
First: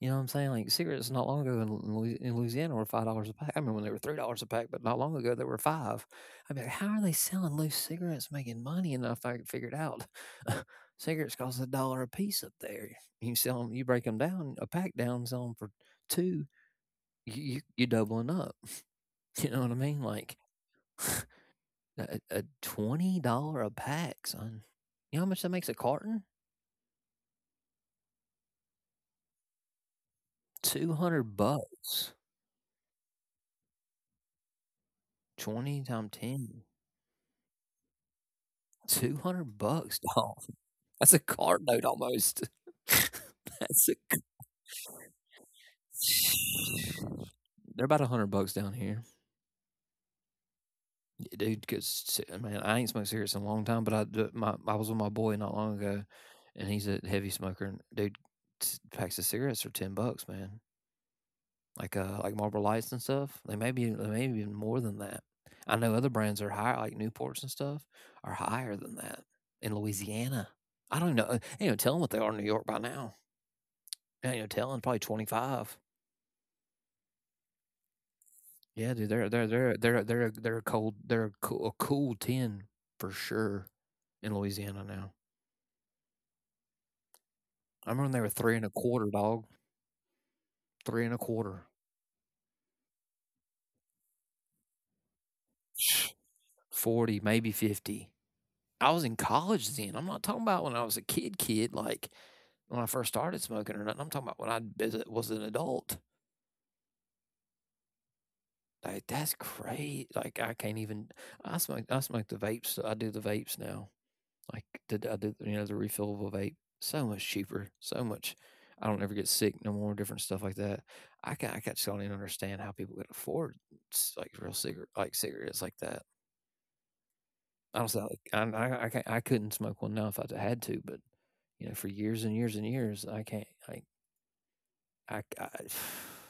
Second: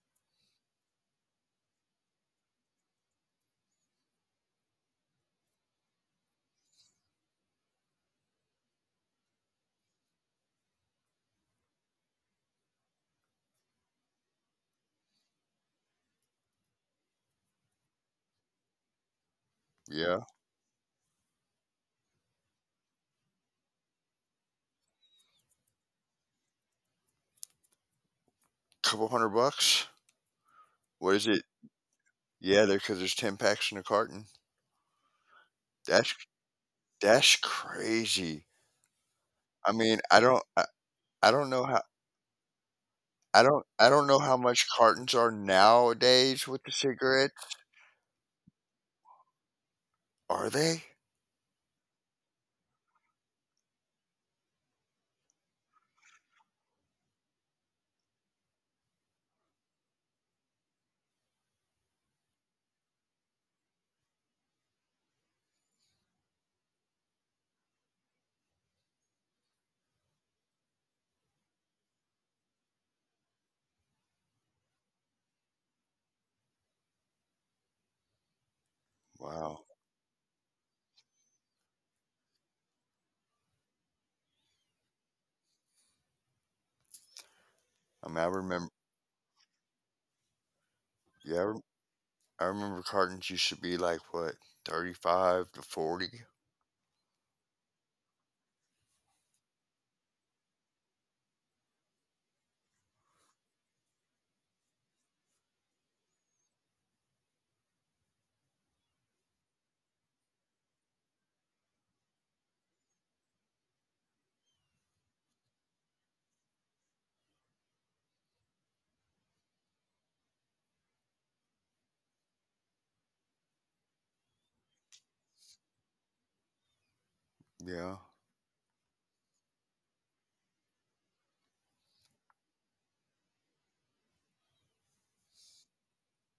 You know what I'm saying? Like cigarettes not long ago in, in Louisiana were five dollars a pack. I remember when they were three dollars a pack, but not long ago they were five. I mean, how are they selling loose cigarettes, making money? And I fi- figured out, cigarettes cost a dollar a piece up there. You sell them, you break them down, a pack down, sell them for two. You you you're doubling up. You know what I mean?
yeah.
Like a, a twenty dollar a pack, son. You know how much that makes a carton?
Couple hundred bucks.
Two
What
hundred
is it?
bucks.
Yeah, there because there's ten packs in a carton.
Twenty times
That's
ten.
that's crazy.
Two hundred
I
bucks,
mean, I
dog.
don't I,
That's a
I don't
car
know
note
how.
almost.
I don't I
That's a.
don't know how much cartons are nowadays with the cigarettes.
They're about a hundred bucks down here.
Are they?
Yeah, dude. Cause man, I ain't smoked cigarettes in a long time, but I d- my I was with my boy not long ago, and he's a heavy smoker. And dude, s- packs of cigarettes are ten bucks, man. Like uh, like Marlboro Lights and stuff. They may be they may be even more than that. I know other brands are higher, like Newports and stuff, are higher than that in Louisiana. I don't even know. Ain't no telling what they are in New York by now. Ain't no telling. Probably twenty five. Yeah, dude, they're they're
Wow.
they're they're they're they're a cold they're a cool, a cool ten for sure in Louisiana now. I remember
I
when
mean,
they
I
were three and
remember.
a quarter, dog, three and a
Yeah, I rem-
quarter,
I remember cartons used to be like what, thirty-five to forty?
forty, maybe fifty. I was in college then. I'm not talking about when I was a kid, kid, like when I first started smoking or nothing. I'm talking about when I bis- was an adult. Like that's great. Like I can't even. I smoke. I smoke the vapes. I do the vapes now. Like did I did you know the refillable vape so much cheaper, so much. I don't ever get sick no more. Different stuff like that. I can I just don't even understand how people could afford s- like real cigarette like cigarettes like that.
Yeah.
Honestly, I don't like I I I, can't, I couldn't smoke one now if I had to, but you know for years and years and years I can't like I, I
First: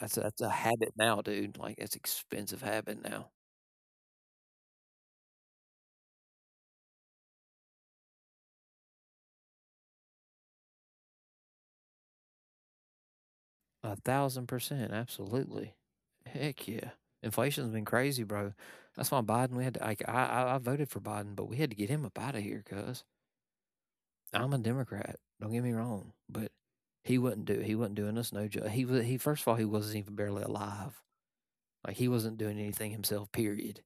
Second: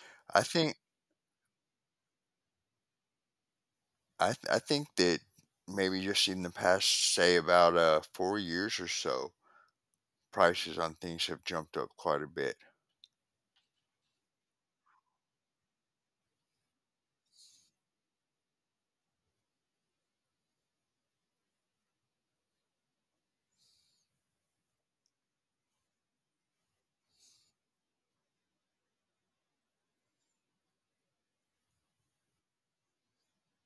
that's a, that's
I
a
think
habit now, dude. Like it's expensive habit now.
I th- I think that maybe just in the past say about uh four years or so, prices on things have jumped up quite a bit.
A thousand percent, absolutely. Heck yeah, inflation's been crazy, bro. That's why Biden. We had to. Like, I, I I voted for Biden, but we had to get him up out of here, cuz I'm a Democrat. Don't get me wrong, but he wouldn't do. He wasn't doing us no ju- He was. He first of all, he wasn't even barely alive. Like he wasn't doing anything himself. Period.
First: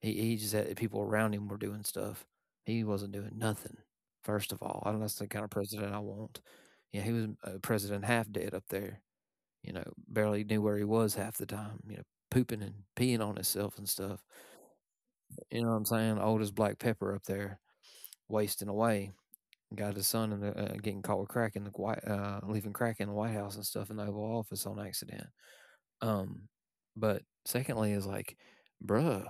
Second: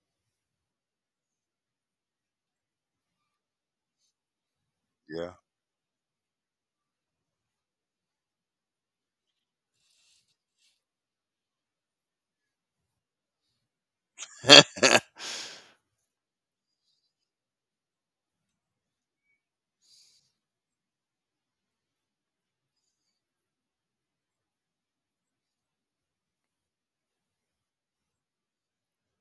He he just had people around him were doing stuff. He wasn't doing nothing. First of all, I don't know. That's the
Yeah,
kind of president I want. Yeah, he was a president half dead up there, you know, barely knew where he was half the time, you know, pooping and peeing on himself and stuff. You know what I'm saying? Old as black pepper up there, wasting away. Got his son in the, uh, getting caught with crack in the White, uh, leaving crack in the White House and stuff in the Oval Office on accident. Um, but secondly, is like, bruh,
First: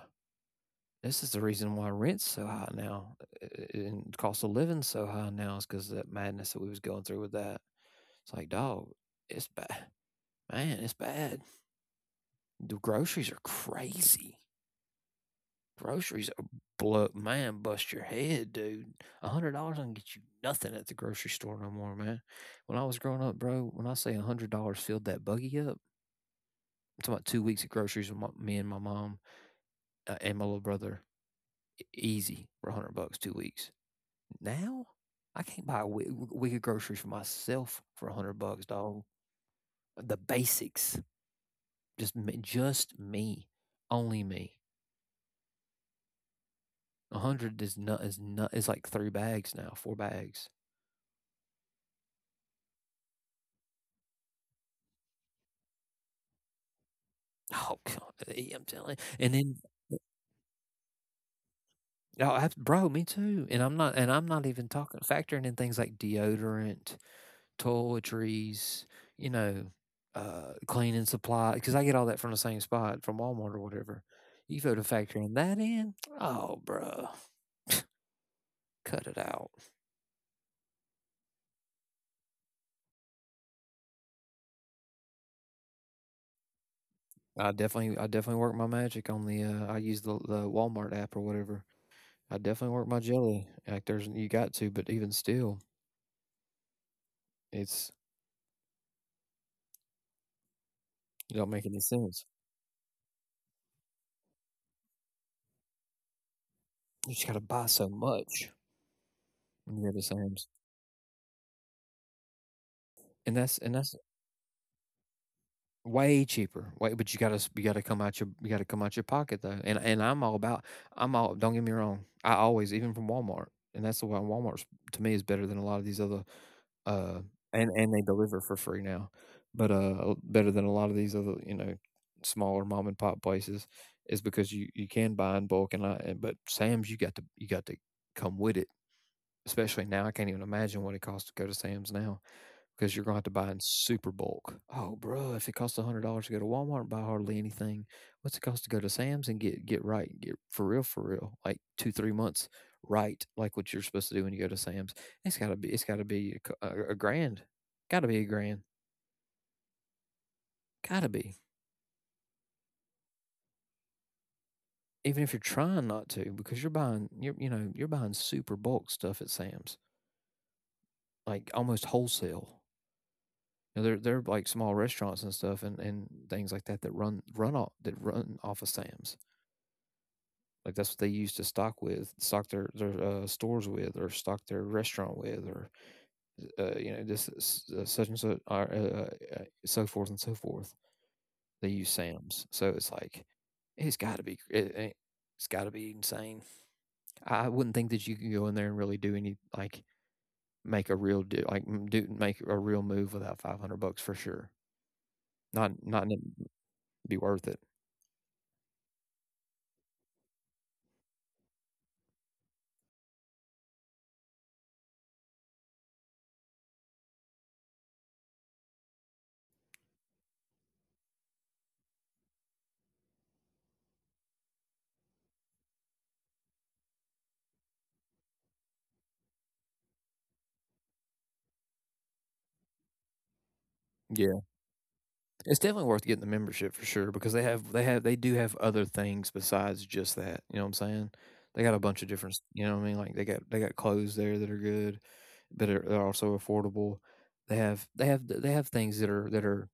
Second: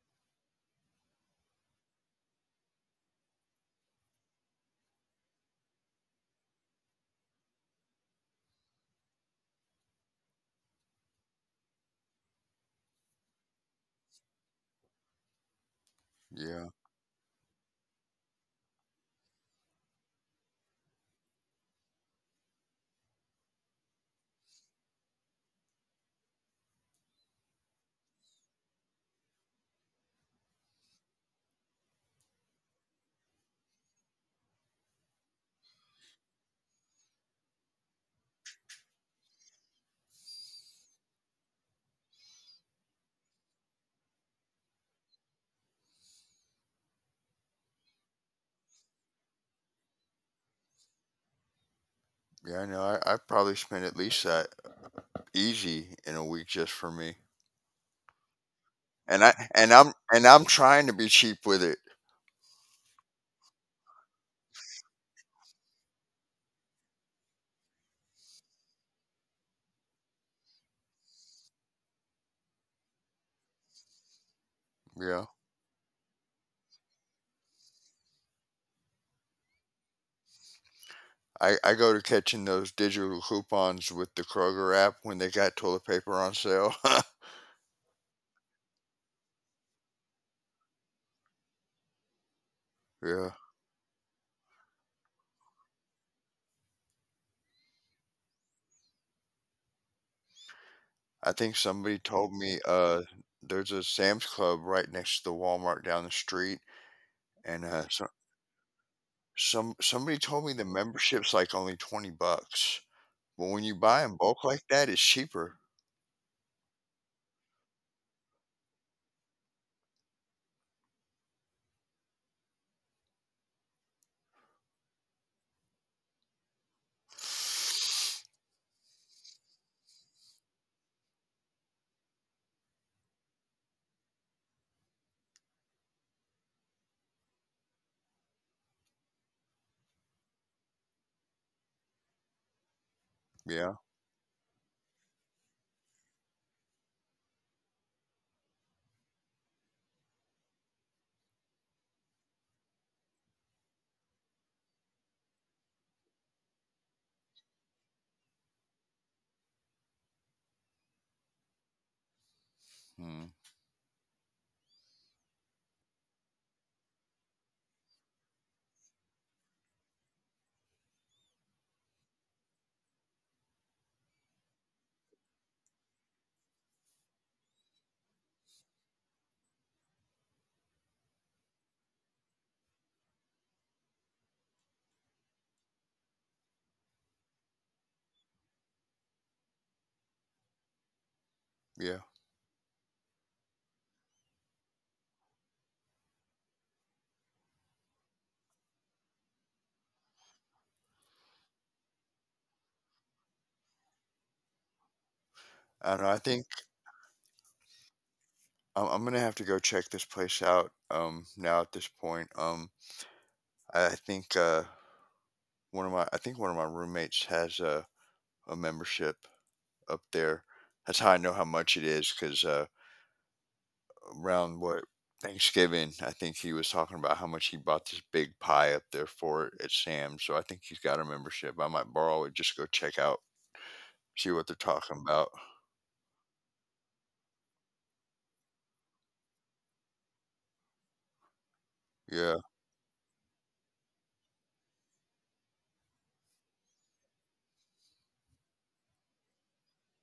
this is the reason why rent's so high now, uh, uh, and cost of living so high now is because of that madness that we was going through with that. It's like, dog, it's bad, man, it's bad. The groceries are crazy. Groceries are
yeah,
blow, man, bust your head, dude. A hundred dollars don't get you nothing at the grocery store no more, man. When I was growing up, bro, when I say a hundred dollars filled that buggy up, I'm talking about two weeks of groceries with my, me and my mom uh, and my little brother. e- Easy for a hundred bucks, two weeks. Now I can't buy a wee- week of groceries for myself for a hundred bucks, dog. The basics, just me, just me, only me. A hundred is not is not is like three bags now, four bags.
yeah. I know. I, I probably spent at least that easy in a week just for me.
Oh god, eh, I'm telling,
And
and
I
then
and I'm, and I'm trying to be cheap with it.
oh, abs bro, me too, and I'm not and I'm not even talking factoring in things like deodorant, toiletries, you know, uh, cleaning supply, because I get all that from the same spot, from Walmart or whatever. You go to
Yeah.
factoring that in, oh, bro, cut it out.
I, I go to catching those digital coupons with the Kroger app when they got toilet paper on sale.
I definitely I definitely work my magic on the, uh, I use the the Walmart app or whatever. I definitely work my
Yeah.
jelly, like, there's you got to, but even still it's
I
you
think
don't make any
somebody
sense.
told me uh there's a Sam's Club right next to the Walmart down the street,
You just gotta
and
buy so
uh, so,
much
some
when you go to
somebody told
Sam's,
me the membership's like only twenty bucks.
and
But
that's
when
and
you
that's
buy in bulk like that, it's cheaper.
way cheaper. Way, but you gotta you gotta come out your you gotta come out your pocket though. And and I'm all about I'm all. Don't get me wrong. I always even from Walmart, and that's the why Walmart to me is better than a lot of these other uh and and they deliver for free now, but uh better than a lot of these other, you know, smaller mom and pop places is because you you can buy in bulk and I and- but Sam's you got to you got to come with it. Especially now, I can't even imagine what it costs to go to Sam's now because you're going to have to buy in
Yeah,
super bulk. Oh, bro! If it costs a hundred dollars to go to Walmart and buy hardly anything, what's it cost to go to Sam's and get get right, get for real, for real, like two, three months right, like what you're supposed to do when you go to Sam's? It's gotta be, it's gotta be a, a, a grand, gotta be a grand, gotta be.
mm,
Even if you're trying not to, because you're buying, you're, you know, you're buying super bulk stuff at Sam's, like almost wholesale. You know, they're they're like small restaurants and stuff, and, and things like that that run run off that run off of Sam's. Like that's what they used to stock with, stock their their uh, stores with, or stock their restaurant with, or uh, you know, this uh, such and such, uh, uh, uh, so forth and so forth. They
yeah.
use Sam's, so it's like it's got to be it, it- has got to be insane. I wouldn't think that you can go in there and really do any like make a real do like do make a real move without five hundred bucks for sure.
I
Not
don't know. I
not
think
be worth it.
I'm, I'm gonna have to go check this place out. Um, now at this point, um, I, I think uh one of my I think one of my roommates has a a membership up there. That's how I know how much it is because uh. Around what Thanksgiving, I think he was talking about how much he bought this big pie up there for it at Sam's. So I think he's got a membership. I might borrow it, just go check out, see what they're
Yeah,
talking about.
it's definitely worth getting the membership for sure because they have they have they do have other things besides just that. You know what I'm saying? They got a bunch of
Yeah.
different. s- You know what I mean? Like they got they got clothes there that are good, but are, they're also affordable. They have they have they have things that are that are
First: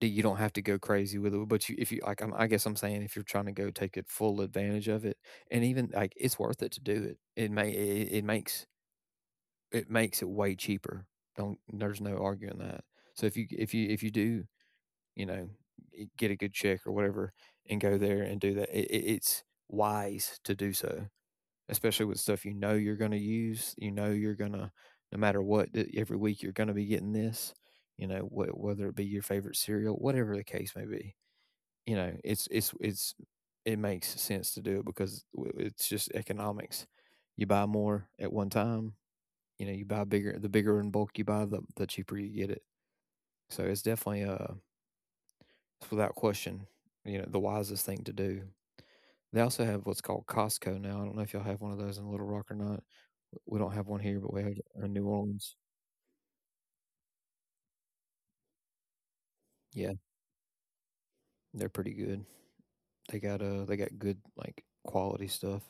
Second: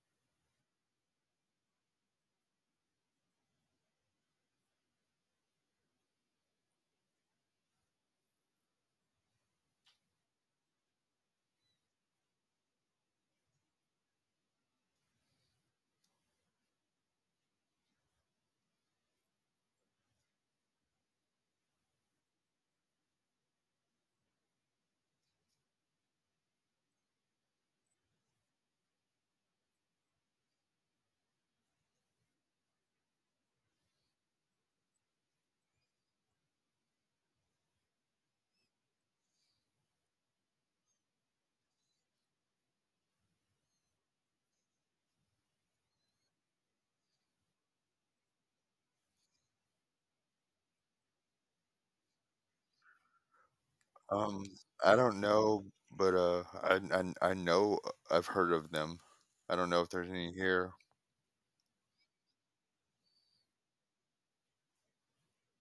that you don't have to go crazy with it. But you if you like, I'm, I guess I'm saying if you're trying to go take it full advantage of it, and even like it's worth it to do it. It may it, it makes it makes it way cheaper. Don't there's no arguing that. So if you if you if you do, you know, e, get a good check or whatever and go there and do that, it, it's wise to do so, especially with stuff you know you're going to use. You know you're gonna no matter what every week you're going to be getting this. You know wh- whether it be your favorite cereal, whatever the case may be. You know it's it's it's it makes sense to do it because it's just economics. You buy more at one time, you know, you buy bigger the bigger in bulk you buy, the the cheaper you get it. So it's definitely uh without question, you know, the wisest thing to do. They also have what's called Costco now. I don't know if y'all have one of those in Little Rock or not. We don't have one here, but we
Um,
have it in
I
New
don't
Orleans.
know, but uh, I, I I know, uh, I've heard of them. I don't know
Yeah,
if there's any here.
they're pretty good. They got uh they got good like quality stuff,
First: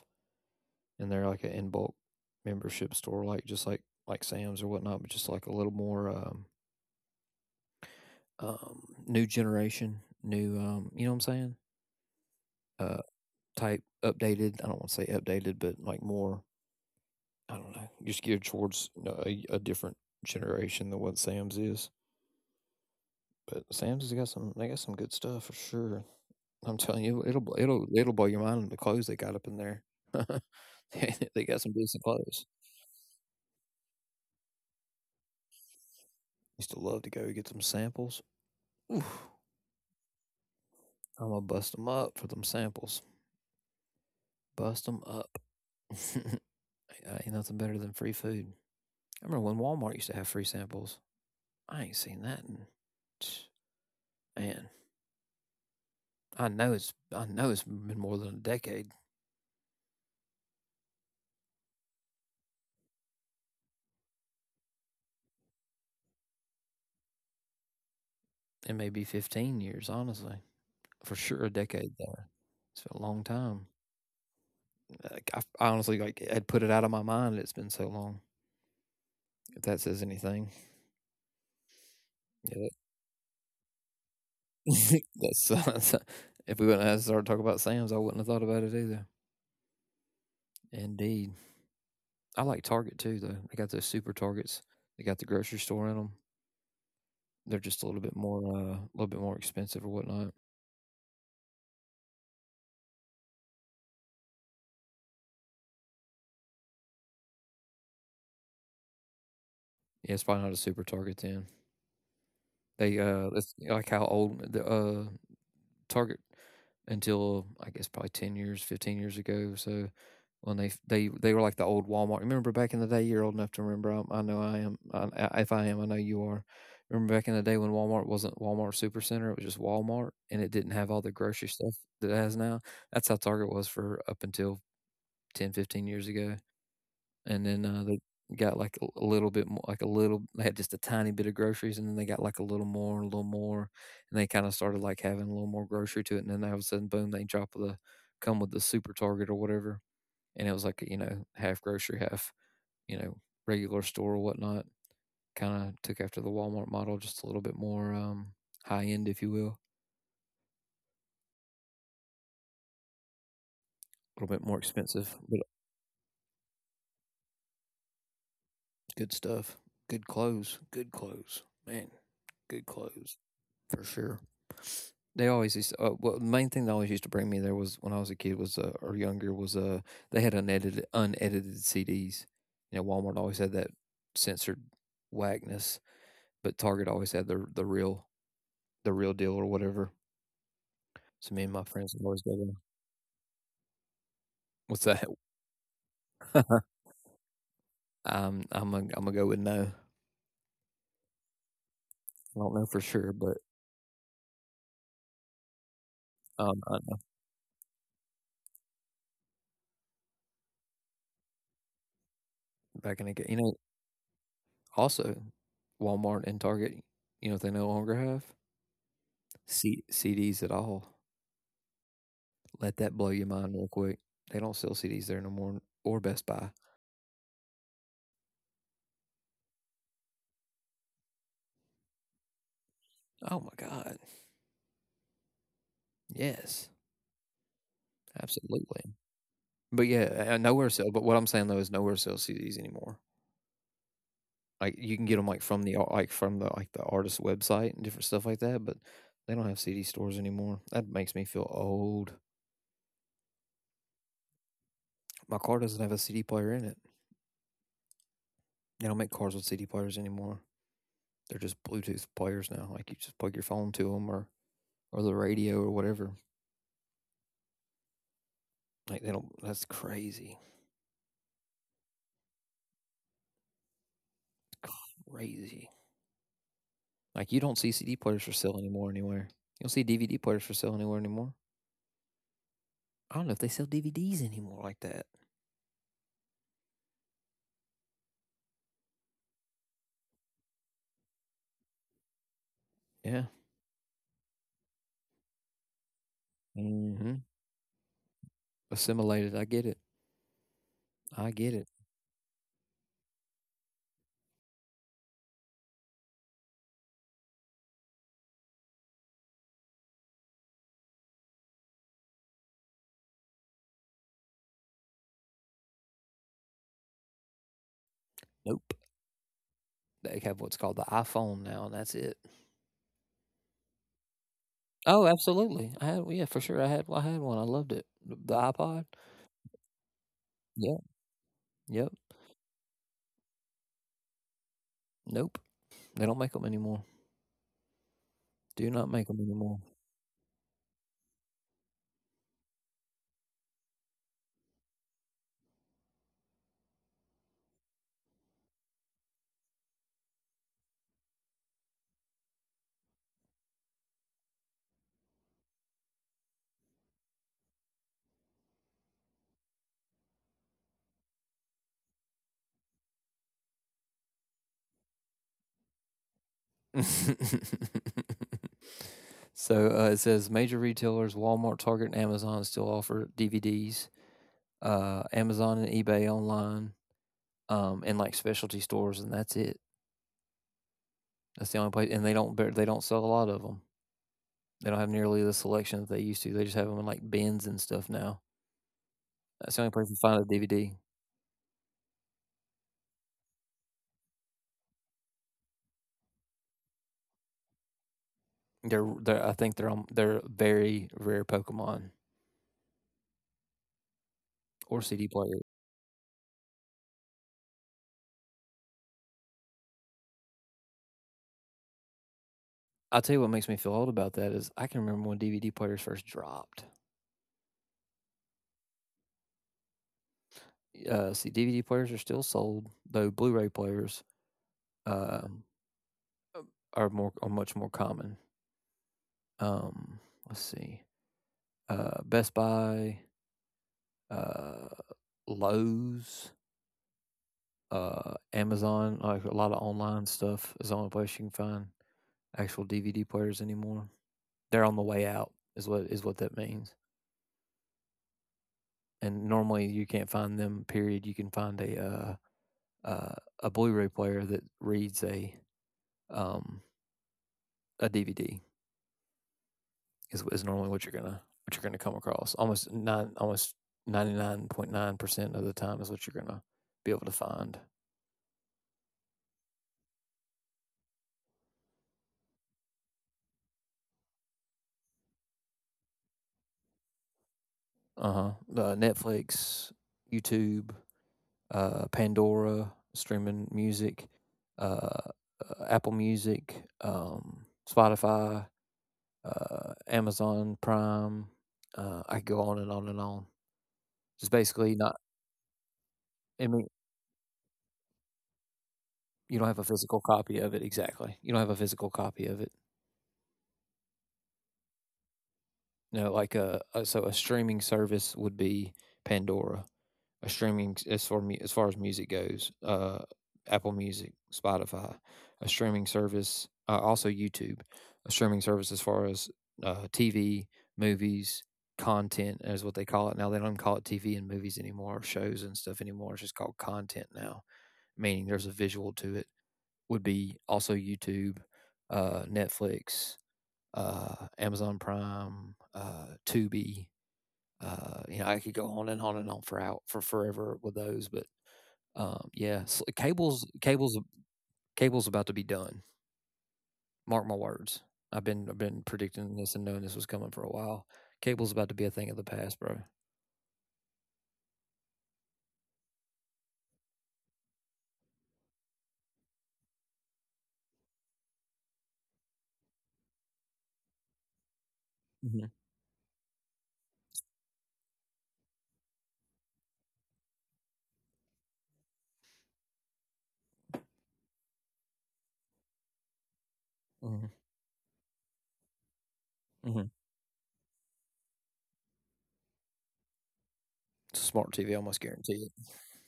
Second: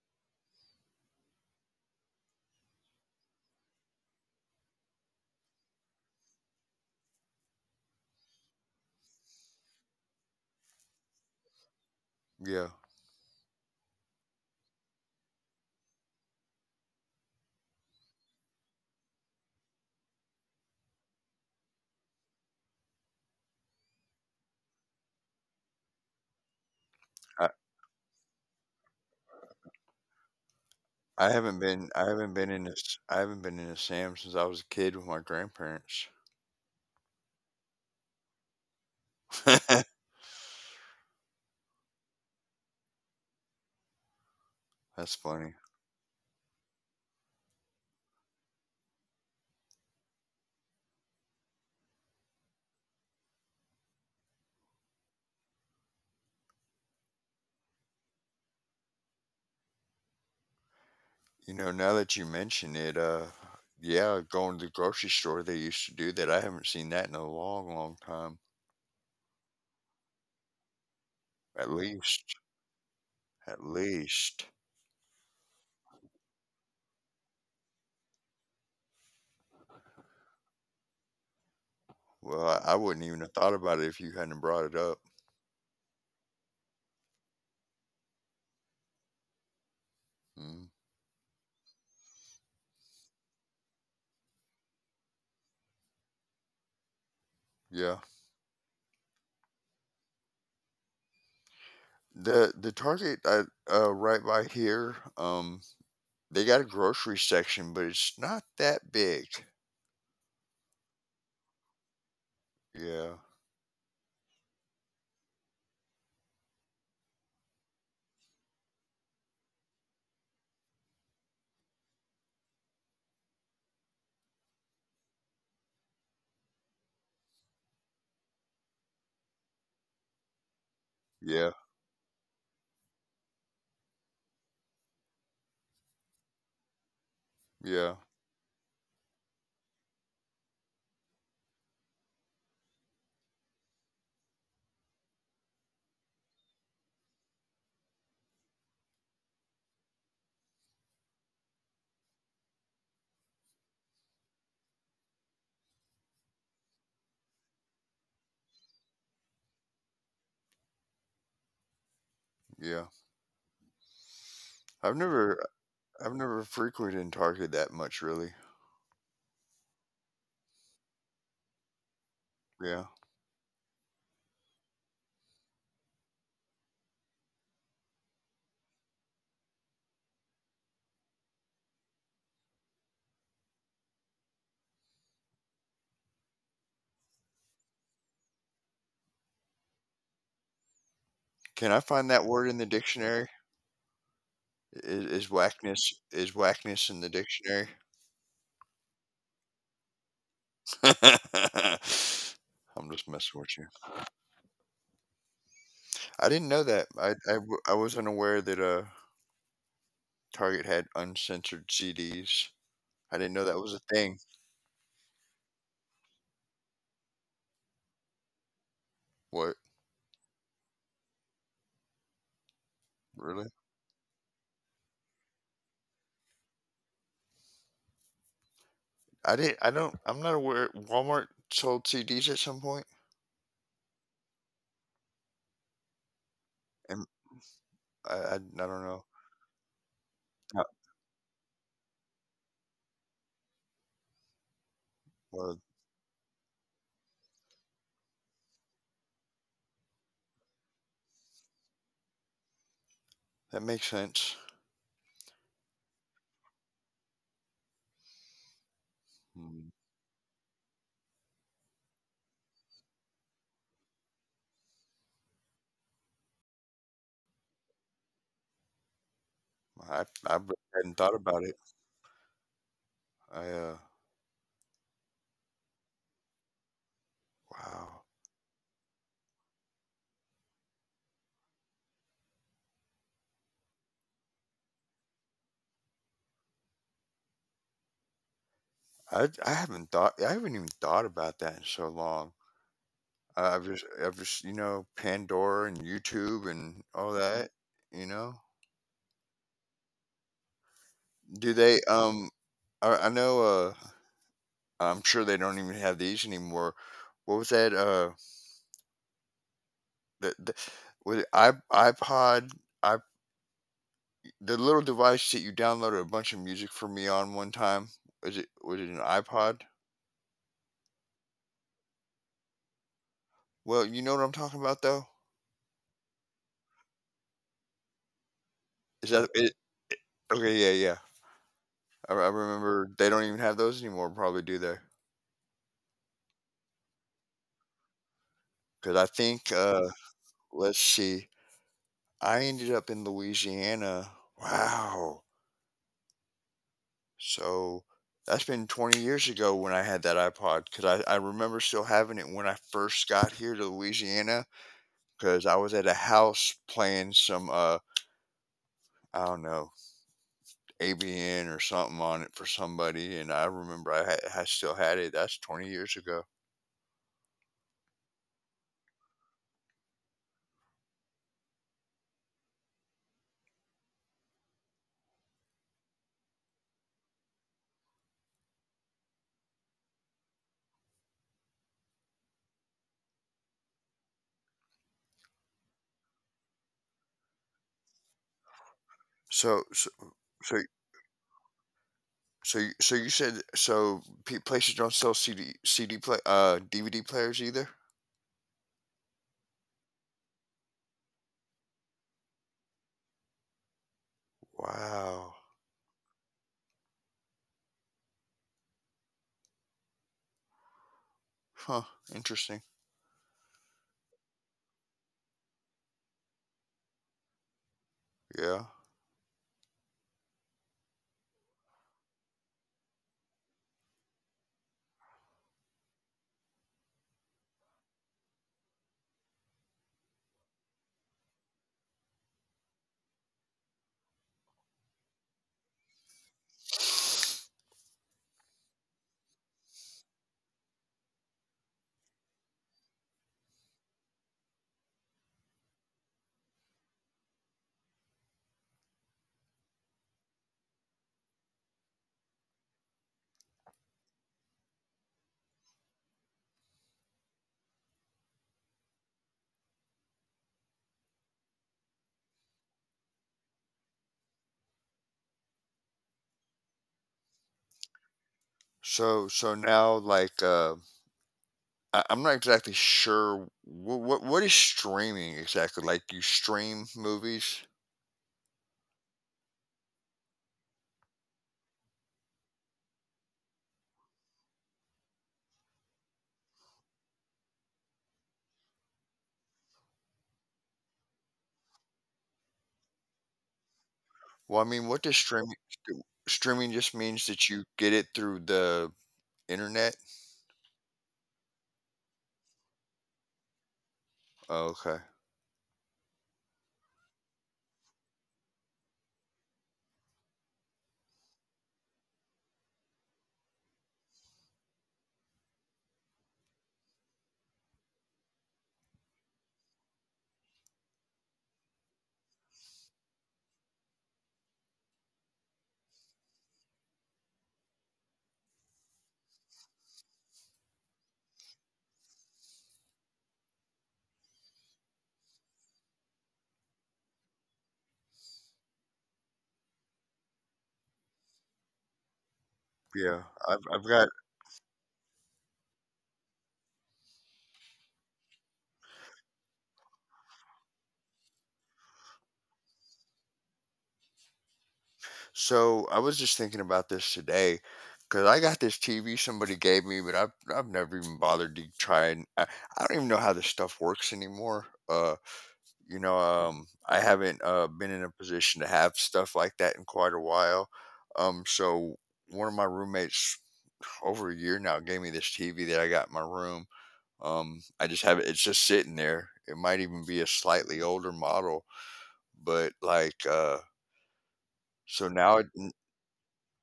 and they're like an in bulk membership store, like just like like Sam's or whatnot, but just like a little more um um new generation, new um you know what I'm saying?
Yeah.
Uh Type updated. I don't want to say updated, but like more, I don't know, just geared towards, you know, a, a different generation than what Sam's is. But Sam's has got some, they got some good stuff for sure. I'm telling you,
I,
it'll it'll it'll blow your mind on the clothes they got up in there. they
I
they got
haven't
some
been
decent
I haven't
clothes.
been in a s- I haven't been in a Sam since I was a kid with my grandparents.
Used to love to go get them samples. Oof, I'm gonna bust them up for them samples. Bust
That's
them
funny.
up. Ain't nothing better than free food. I remember when Walmart used to have free samples. I ain't seen that in, man. I know it's I know it's been more than a decade.
You know, now that you mention it, uh, yeah, going to the grocery store, they used to do that. I haven't seen that in a long, long time.
It may be fifteen years, honestly. For
At
sure a decade
least,
there. It's a long
at
time.
least.
Like I, I honestly like had put it out of my mind, it's been so long. If that says anything.
Well, I, I
Yeah.
wouldn't even have thought about it if you hadn't brought it up.
that- that's, that's if we wouldn't have started talking about Sam's, I wouldn't have thought about it either.
Mm,
Indeed. I like Target too, though. They got those super targets. They got the grocery store in them. They're just a
yeah.
little bit more uh a little bit more expensive or whatnot.
The the Target I, uh, right by here, um, they got a grocery section, but it's not that big.
Yeah, it's probably not a super target then. They
Yeah,
uh, that's like how old the uh Target until, I guess, probably ten years, fifteen years ago. So when they f- they they were like the old Walmart. Remember back in the day? You're old enough to remember. I, I know I am. I, I- if I am, I know you are. Remember back in the day when Walmart wasn't Walmart Supercenter? It was just Walmart, and it didn't have all the
yeah,
grocery stuff that it has now. That's how Target was for up until ten, fifteen years ago. And then,
yeah,
uh, they got, like, a a little bit more, like, a little they had just a tiny bit of groceries, and then they got, like, a little more, a little more, and they kinda started, like, having a little more grocery to it, and then all of a sudden, boom, they drop the come with the Super Target or whatever, and it was, like, you know, half grocery, half, you know, regular store or whatnot. Kinda took after the Walmart model, just a little bit more, um, high-end, if you will.
yeah.
A little bit more
I've never,
expensive, but
I've never frequented Target that much, really.
good stuff. Good clothes, good clothes. Man,
Yeah.
good clothes. For sure. They always used. To, uh, Well, the main thing they always used to bring me there, was when I was a kid, was uh, or younger, was uh they had unedited unedited C Ds. You know, Walmart always had that censored whackness, but Target always had the the real the real deal or whatever.
Can
So
I
me and
find
my
that
friends
word
would
in the
always go there.
dictionary? Is is
What's that?
whackness is whackness in the dictionary?
I'm I'm gonna, I'm gonna go with no. I don't
I'm
know
just
for
messing
sure,
with you.
but
I didn't know
um,
that.
I
I
know.
I w- I wasn't aware that uh Target had uncensored C Ds. I
Back
didn't
in the
know
day,
that
you
was
know,
a thing.
also Walmart and Target, you know what they no longer have?
What?
C- CDs at all. Let that blow your
Really?
mind real quick. They don't sell C Ds there no more, or Best Buy.
I did I don't I'm not aware Walmart sold C Ds at some point,
Oh my God. Yes,
and I I, I don't know.
absolutely. But yeah,
Uh,
uh, nowhere sell. But what I'm saying, though, is nowhere sells C Ds anymore. Like, you can get them
Well,
like from the like from the like the artist website and different stuff like that. But they don't have C D stores anymore. That makes me feel old.
that makes sense.
My car doesn't have a C D player in it. They don't make cars with
Mm.
C D players anymore. They're just Bluetooth players now. Like, you just plug your phone to them, or or the radio, or whatever. Like, they don't. That's
I I
crazy.
re- hadn't thought about it. I uh
Crazy. Like, you don't see
Wow.
C D players for sale anymore anywhere. You don't see D V D players for sale anywhere anymore. I don't know if they sell D V Ds anymore like that.
I I haven't thought I haven't even thought about that in so long.
Yeah.
Uh, I've just, I've just, you know, Pandora and YouTube and all
Mm-hmm.
that. You know,
Assimilated. I get it.
do
I get
they?
it.
Um, I, I know. Uh, I'm sure they don't even have these anymore. What was that? Uh, the, the, was it I iPod? I The little device that you downloaded a bunch of music for me on one time. Was it was it an
Nope.
iPod?
They have what's called the iPhone now, and that's it.
Well, you know what I'm talking about though.
Oh, absolutely. I had, yeah, for sure. I had, I had one. I loved it. The
Is that
iPod.
it? Okay, yeah, yeah.
Yeah.
I, I
Yep.
remember they don't even have those anymore. Probably do they?
Nope. They don't make them anymore.
Because I
Do not
think.
make them
Uh,
anymore.
let's see. I ended up in Louisiana. Wow. So that's been twenty years ago when I had that iPod because I, I remember still having it when I first got here to Louisiana because I was at a house playing some, uh, I don't know, A B N or something on it for somebody. And I remember I, had, I still had it. That's twenty years ago.
so uh, it says major retailers Walmart, Target, and Amazon still offer D V Ds. Uh, Amazon and eBay online, um, and like specialty stores, and that's it. That's the only place, and they don't they don't sell a lot of them. They don't have nearly the selection that they used to. They just have them in like bins and stuff now.
So, so,
That's the only place you find
so,
a D V D.
so, you- so you said so pe- places don't sell CD, C D play, uh, D V D players either?
They're, they're, I think, they're on, they're very rare Pokemon,
Wow.
or C D players.
Huh. Interesting.
I'll tell you what makes me feel old about that is I can remember when D V D players first dropped.
Yeah.
Uh, see, D V D players are still sold, though Blu-ray players uh, are more are much more common. Um, let's see, uh, Best Buy, uh, Lowe's, uh, Amazon, like a lot of online stuff, is the only place you can find actual D V D players anymore. They're on the way out, is what is what that means. And normally you can't find them. Period. You can find a uh, uh, a Blu-ray player that reads a um, a D V D, is is normally what you're gonna what you're gonna come across. Almost nine, almost ninety nine point nine percent of the time is what you're gonna be able to find.
So, so now like uh, I, I'm not exactly sure what what what is streaming exactly? Like you stream movies?
Uh-huh. Uh Netflix, YouTube, uh, Pandora, streaming music, uh, uh, Apple Music, um, Spotify, uh, Amazon Prime. Uh, I go on and on and on.
Well, I mean,
Just
what does
basically
streaming
not.
do? Streaming just means
I mean,
that you get it through the internet.
you don't have a physical copy of it exactly. You don't have a physical copy of it.
Oh, okay.
No, like a, a so a streaming service would be Pandora. A streaming, as far mu- as far as music goes, uh, Apple Music, Spotify, a streaming service, uh, also YouTube, a streaming service as far as uh, T V, movies, content is what they call it now. They don't even call it T V and movies anymore, or shows and stuff anymore. It's just called content now, meaning there's a visual to it. Would be also YouTube, uh, Netflix, uh, Amazon Prime, uh, Tubi, uh, you know, I could go on and on and on for out for forever with those, but um, yeah,
Yeah.
s
I've I've got
cables, cables, cables about to be done. Mark my words. I've been I've been predicting this and knowing this was coming for a while. Cable's about to be a thing of the past, bro.
So I was just thinking about this today because I got this T V somebody gave me, but I've I've never even bothered to try, and I, I don't even know how this stuff works anymore. Uh, you
Mm.
know, um I haven't uh been in a position to have stuff like that in quite a while, um so one of my roommates over a year now gave me this TV that I got in my room. um I
Mhm,
just have it, it's just sitting there. It might even be a
mhm, mhm.
slightly older model, but like uh so
Smart T V,
now it-
almost guarantee it.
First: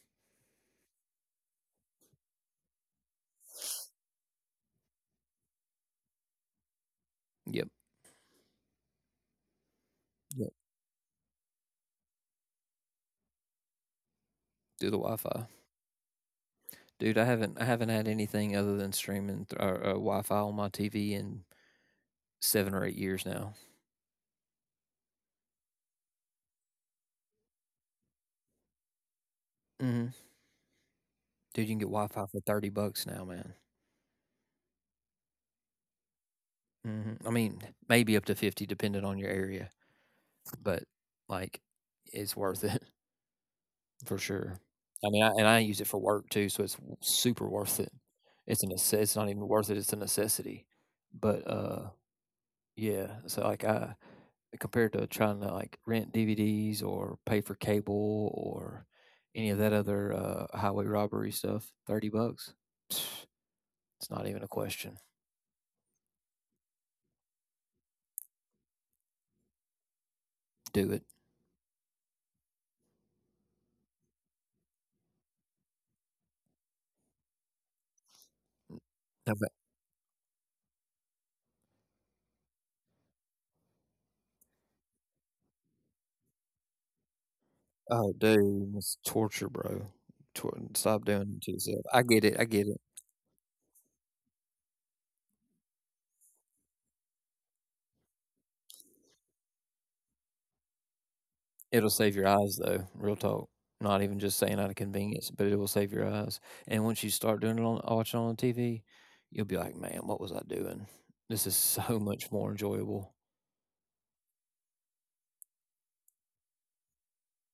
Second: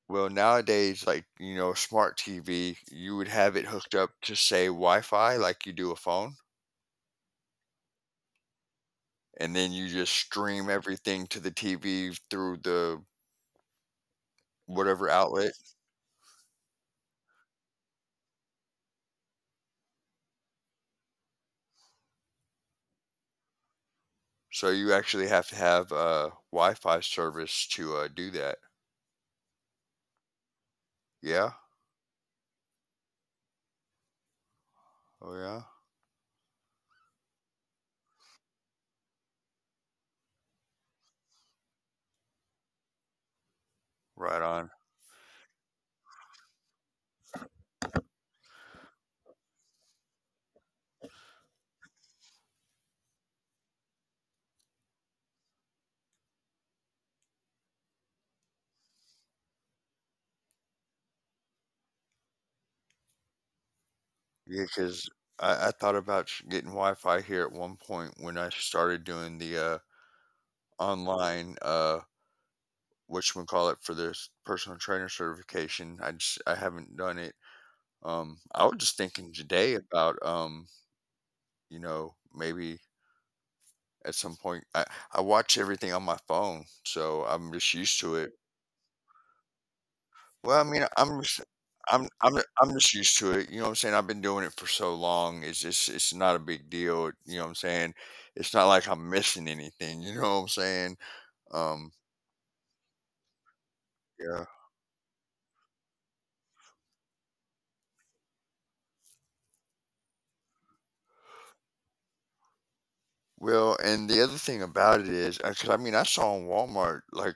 well, nowadays, like, you know, smart TV, you would have it hooked up to say Wi-Fi like you do a phone,
Yep,
and then you just
yep.
stream everything to the TV through the
Do the
whatever
Wi-Fi,
outlet.
dude. I haven't I haven't had anything other than streaming th- or uh, Wi-Fi on my T V in seven or eight years now.
So you actually have to have uh, Wi-Fi service to uh, do that.
Mm hmm Dude,
Yeah.
you can get Wi-Fi for thirty bucks now, man.
Oh yeah.
hmm I mean, maybe up to fifty depending on your area, but, like, it's worth it for
Right
sure.
on.
I mean, I, and I use it for work too, so it's w- super worth it. It's a necess- it's not even worth it, it's a necessity. But uh yeah, so like, I, compared to trying to like rent D V Ds or pay for cable or any of that other uh highway robbery stuff, thirty bucks. It's not even a
Yeah,
question.
because I, I thought about sh- getting Wi-Fi here at one point when I started doing the uh,
Do it.
online, uh, what you call it for this personal trainer certification. I just, I haven't done it. Um, I was just thinking today about, um, you know, maybe at some point I I watch everything on my phone, so I'm just used
Oh,
to it.
dude, it's torture, bro. Tor-
Well, I mean,
stop
I'm
doing it
just,
to yourself. I
I'm,
get it.
I'm,
I get
I'm
it.
just used to it. You know what I'm saying? I've been doing it for so long. It's just, it's not a big deal. You know what I'm saying? It's not like I'm missing anything. You know what I'm saying?
It'll
Um,
save your eyes, though. Real talk. Not even just saying
yeah.
out of convenience, but it will save your eyes. And once you start doing it on watching on T V, you'll be like, man, what was I doing? This is so much more enjoyable.
Well, and the other thing about it is, because I mean, I saw in Walmart like,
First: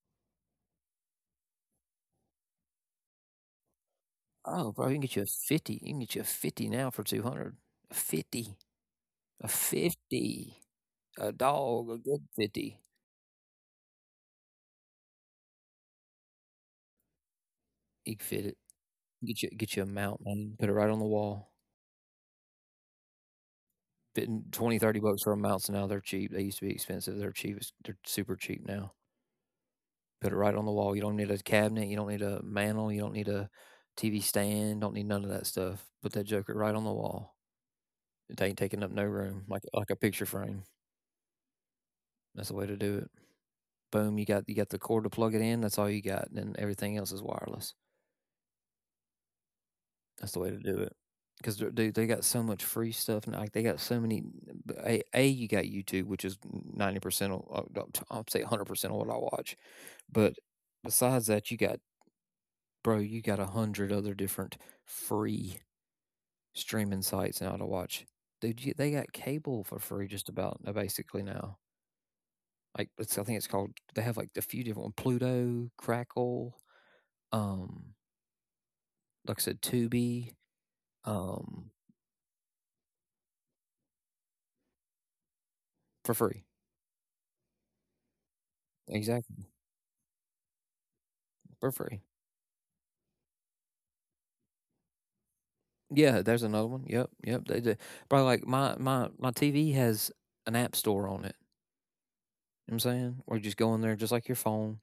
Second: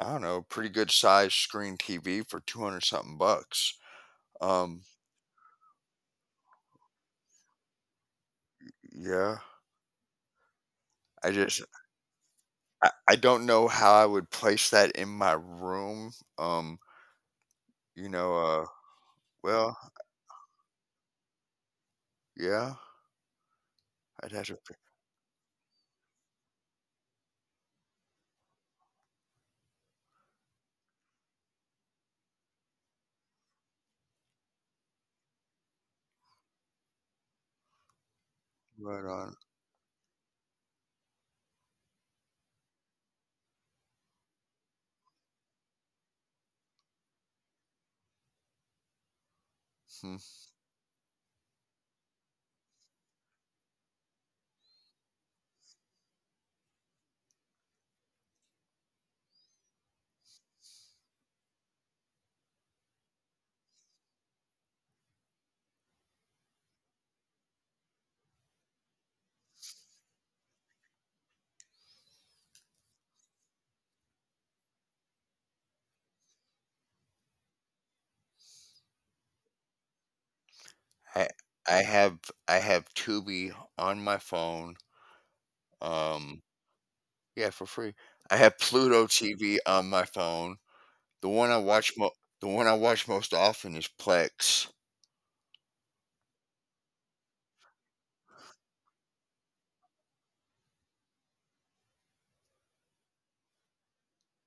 I don't know, pretty good size screen T V for two hundred something bucks.
Oh, bro,
Um,
you can get you a fifty. You can get you a fifty now for two hundred. A fifty. A
yeah.
fifty. A
I just,
dog. A good fifty.
I, I don't know how I would place that in my room. Um,
You can
you
fit
know,
it.
uh,
Get you get you a
well,
mount, man. Put it right on the wall.
yeah. I'd have
Twenty,
to.
thirty bucks for a mount, so now they're cheap, they used to be expensive, they're cheap as- they're super cheap now, put it right on the wall, you don't need a cabinet, you don't need a mantle, you don't need a TV stand, don't need none of that stuff, put that joker right on the wall, it ain't taking up no
Right
room,
on.
like like a picture frame, that's the way to do it, boom, you got you got the cord to plug it in, that's all you got, and everything else is wireless. That's the way
Hmm.
to do it. Because, dude, they got so much free stuff, and like they got so many. A, a You got YouTube, which is ninety percent. I'll say hundred percent of what I watch. But besides that, you got, bro, you got a hundred other different free streaming sites now to watch. Dude, you, they got cable for free just about, uh, basically, now. Like, it's, I think it's called, they have like a few different one: Pluto, Crackle, um, like I said, Tubi,
I
um,
I have I have Tubi on my phone.
for free.
Um, yeah, for free. I have Pluto
Exactly.
T V on my phone. The
For
one I
free.
watch mo- the one I watch most often is Plex.
Yeah, there's another one. Yep, yep. They do. Bro, like, my my my T V has an app store on it. You know what I'm saying? Or you just go in there, just like your phone,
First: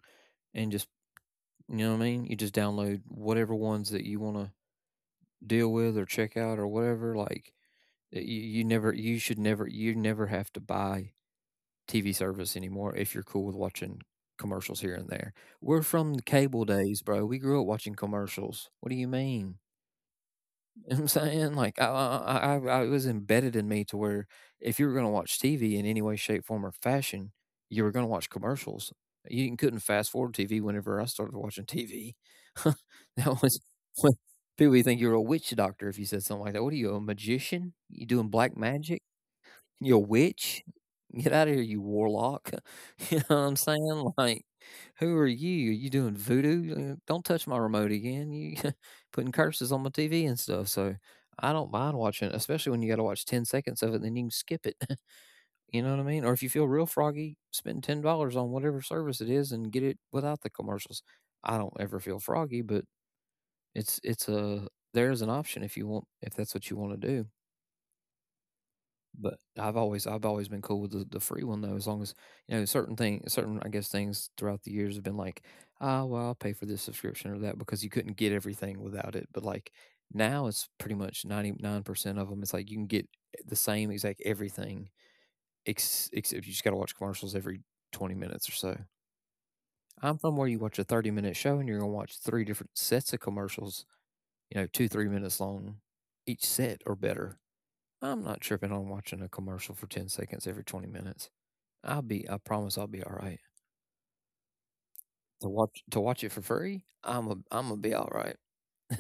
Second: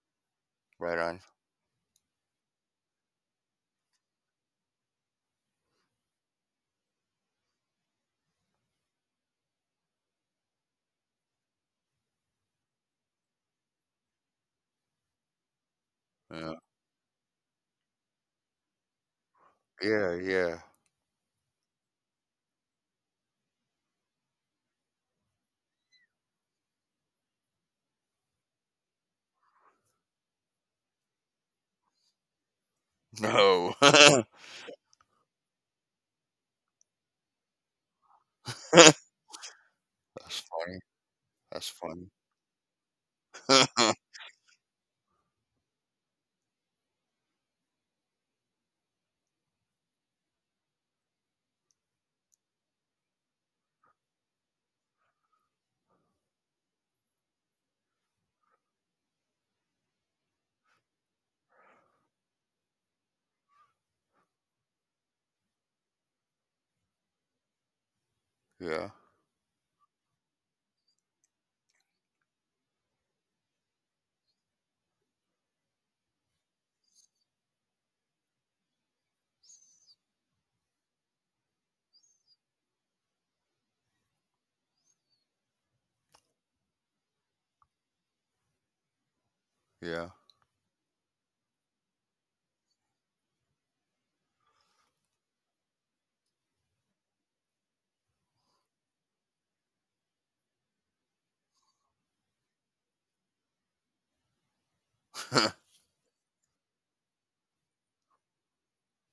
and just,
Right on.
you know what I mean? You just download whatever ones that you wanna deal with or check out or whatever. Like, you, you never you should never you never have to buy T V service anymore if you're cool with watching commercials here and there. We're from the
Yeah,
cable days, bro. We grew up watching commercials. What do you mean?
yeah, yeah.
You know what I'm saying? Like, I I I I it was embedded in me to where if you were gonna watch T V in any way, shape, form, or fashion, you were gonna watch commercials. You couldn't fast forward T V whenever I started watching T V. That was
No,
when
that's
people would think you were a witch doctor if you said something like that. What are you, a magician? You doing black magic? You witch?
funny.
Get out of
That's
here, you
funny.
warlock. You know what I'm saying? Like, who are you? Are you doing voodoo? Uh, Don't touch my remote again. You putting curses on my T V and stuff. So I don't mind watching it, especially when you got to watch ten seconds of it, then you can skip it. You know what I mean? Or if you feel real froggy, spend ten dollars on whatever service it is and get it without the commercials. I don't ever feel froggy, but it's, it's a, there's an option if you want, if that's what you want to do.
Yeah,
But I've always I've always been cool with the, the free one though, as long as you know certain thing certain, I guess, things throughout the years have been like, ah, well, I'll pay for this subscription or that because you couldn't get everything without it. But like now, it's pretty much ninety nine percent of them. It's like you can get the same exact everything, ex- except you just got to watch commercials every twenty minutes or so.
yeah.
I'm from where you watch a thirty minute show and you're gonna watch three different sets of commercials, you know, two three minutes long each set or better. I'm not tripping on watching a commercial for ten seconds every twenty minutes. I'll be I promise I'll be all right. To watch to watch it for free, I'm a I'm gonna be all right.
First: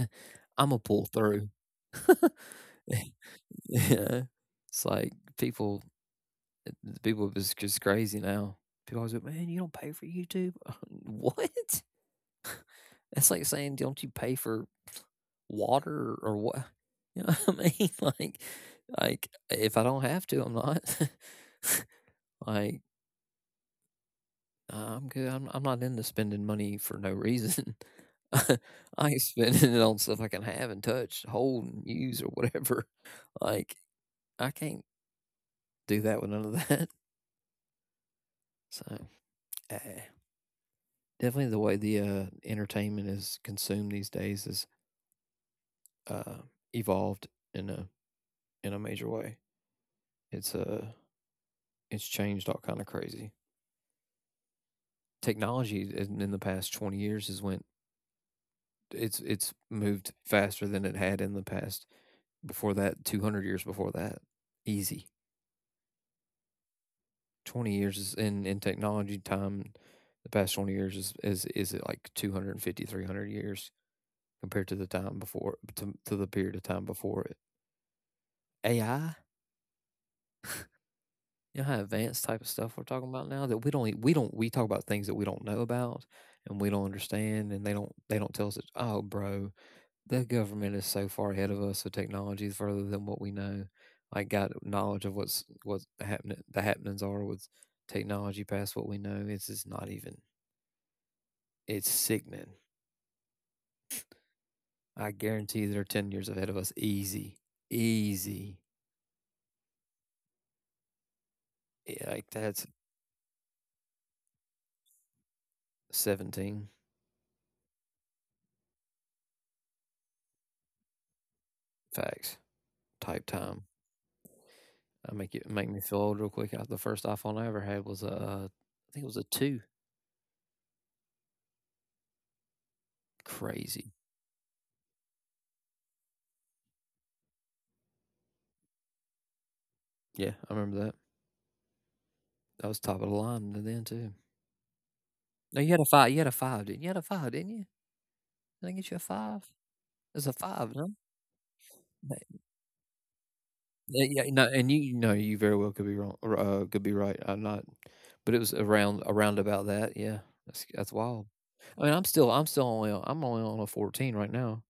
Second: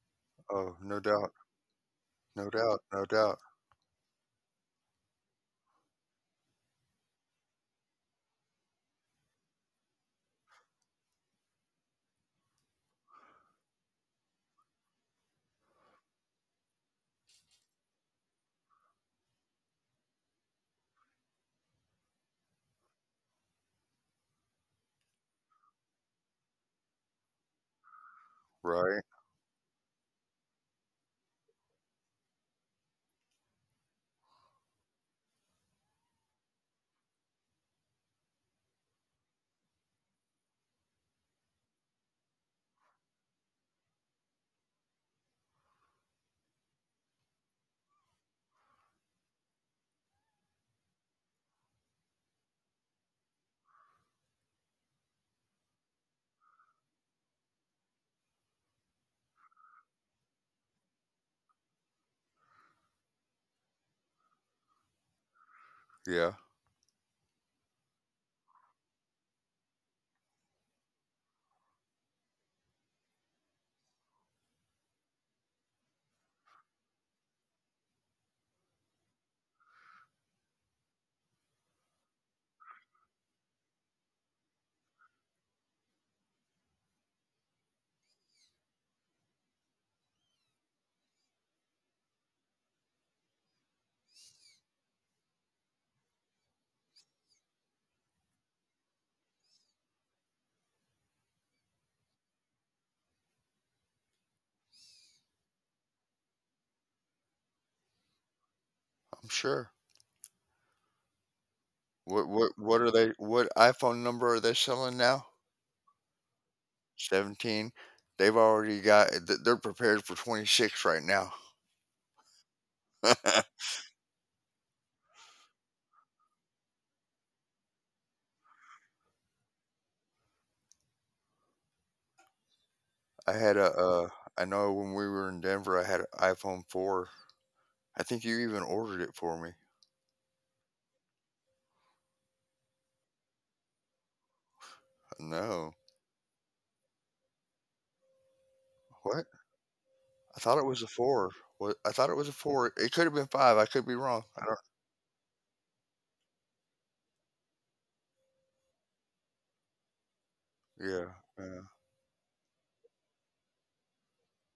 I'm
Oh,
gonna
no
pull
doubt,
through.
no doubt, no doubt.
Yeah. It's like people, eh, people is just crazy now. People always like, man, you don't pay for YouTube. What? That's like saying, don't you pay for water or what? You know what I mean? Like, like if I don't have to, I'm not. Like, Uh, I'm good. I'm I'm not into spending money for no reason. I
Right?
ain't spending it on stuff I can have and touch, hold and use or whatever. Like, I can't do that with none of that. So eh. definitely the way the uh, entertainment is consumed these days is uh, evolved in a in a major way. It's uh it's changed all kind of crazy. Technology in, in the past twenty years has went it's it's moved faster than it had in the past. Before that, two hundred years before that, easy.
Yeah,
Twenty years is in in technology time. The past twenty years is is is it like two hundred and fifty three hundred years compared to the time before to, to the period of time before it. A I, you know how advanced type of stuff we're talking about now that we don't e- we don't we talk about things that we don't know about and we don't understand and they don't they don't tell us that, oh, bro, the government is so far ahead of us. The technology is further than what we know. I got knowledge of what's what's happening. The happenings are with technology past what we know. It's just not even. It's sickening. I guarantee they're ten years ahead of us. Easy, easy.
I'm sure.
Yeah, like
What
that's
what what are they? What iPhone number are they selling now?
seventeen,
seventeen. They've already got eh, th- they're prepared for twenty-six right now.
facts type time.
I
I make it make me feel old real quick. Uh, The first iPhone I ever had was a, uh, I think it was a two.
had
Crazy.
a uh I know when we were in Denver I had an iPhone four. I think you even ordered it for me.
Yeah, I remember that. That was top of the line then too. No, you had a
No.
five, you had a five, didn't you? You had a five, didn't you? Did I get you a
What?
five? It's a
I thought it
five,
was
no?
a four. What I thought it was
Hey,
a four. It could have been five. I could be
yeah, yeah,
wrong.
no,
I don't.
and you know, you very well could be wrong or, uh, could be right, I'm not, but it was around around about that, yeah. That's that's
Yeah.
wild.
Yeah.
I mean, I'm still I'm still only on I'm only on a fourteen right now.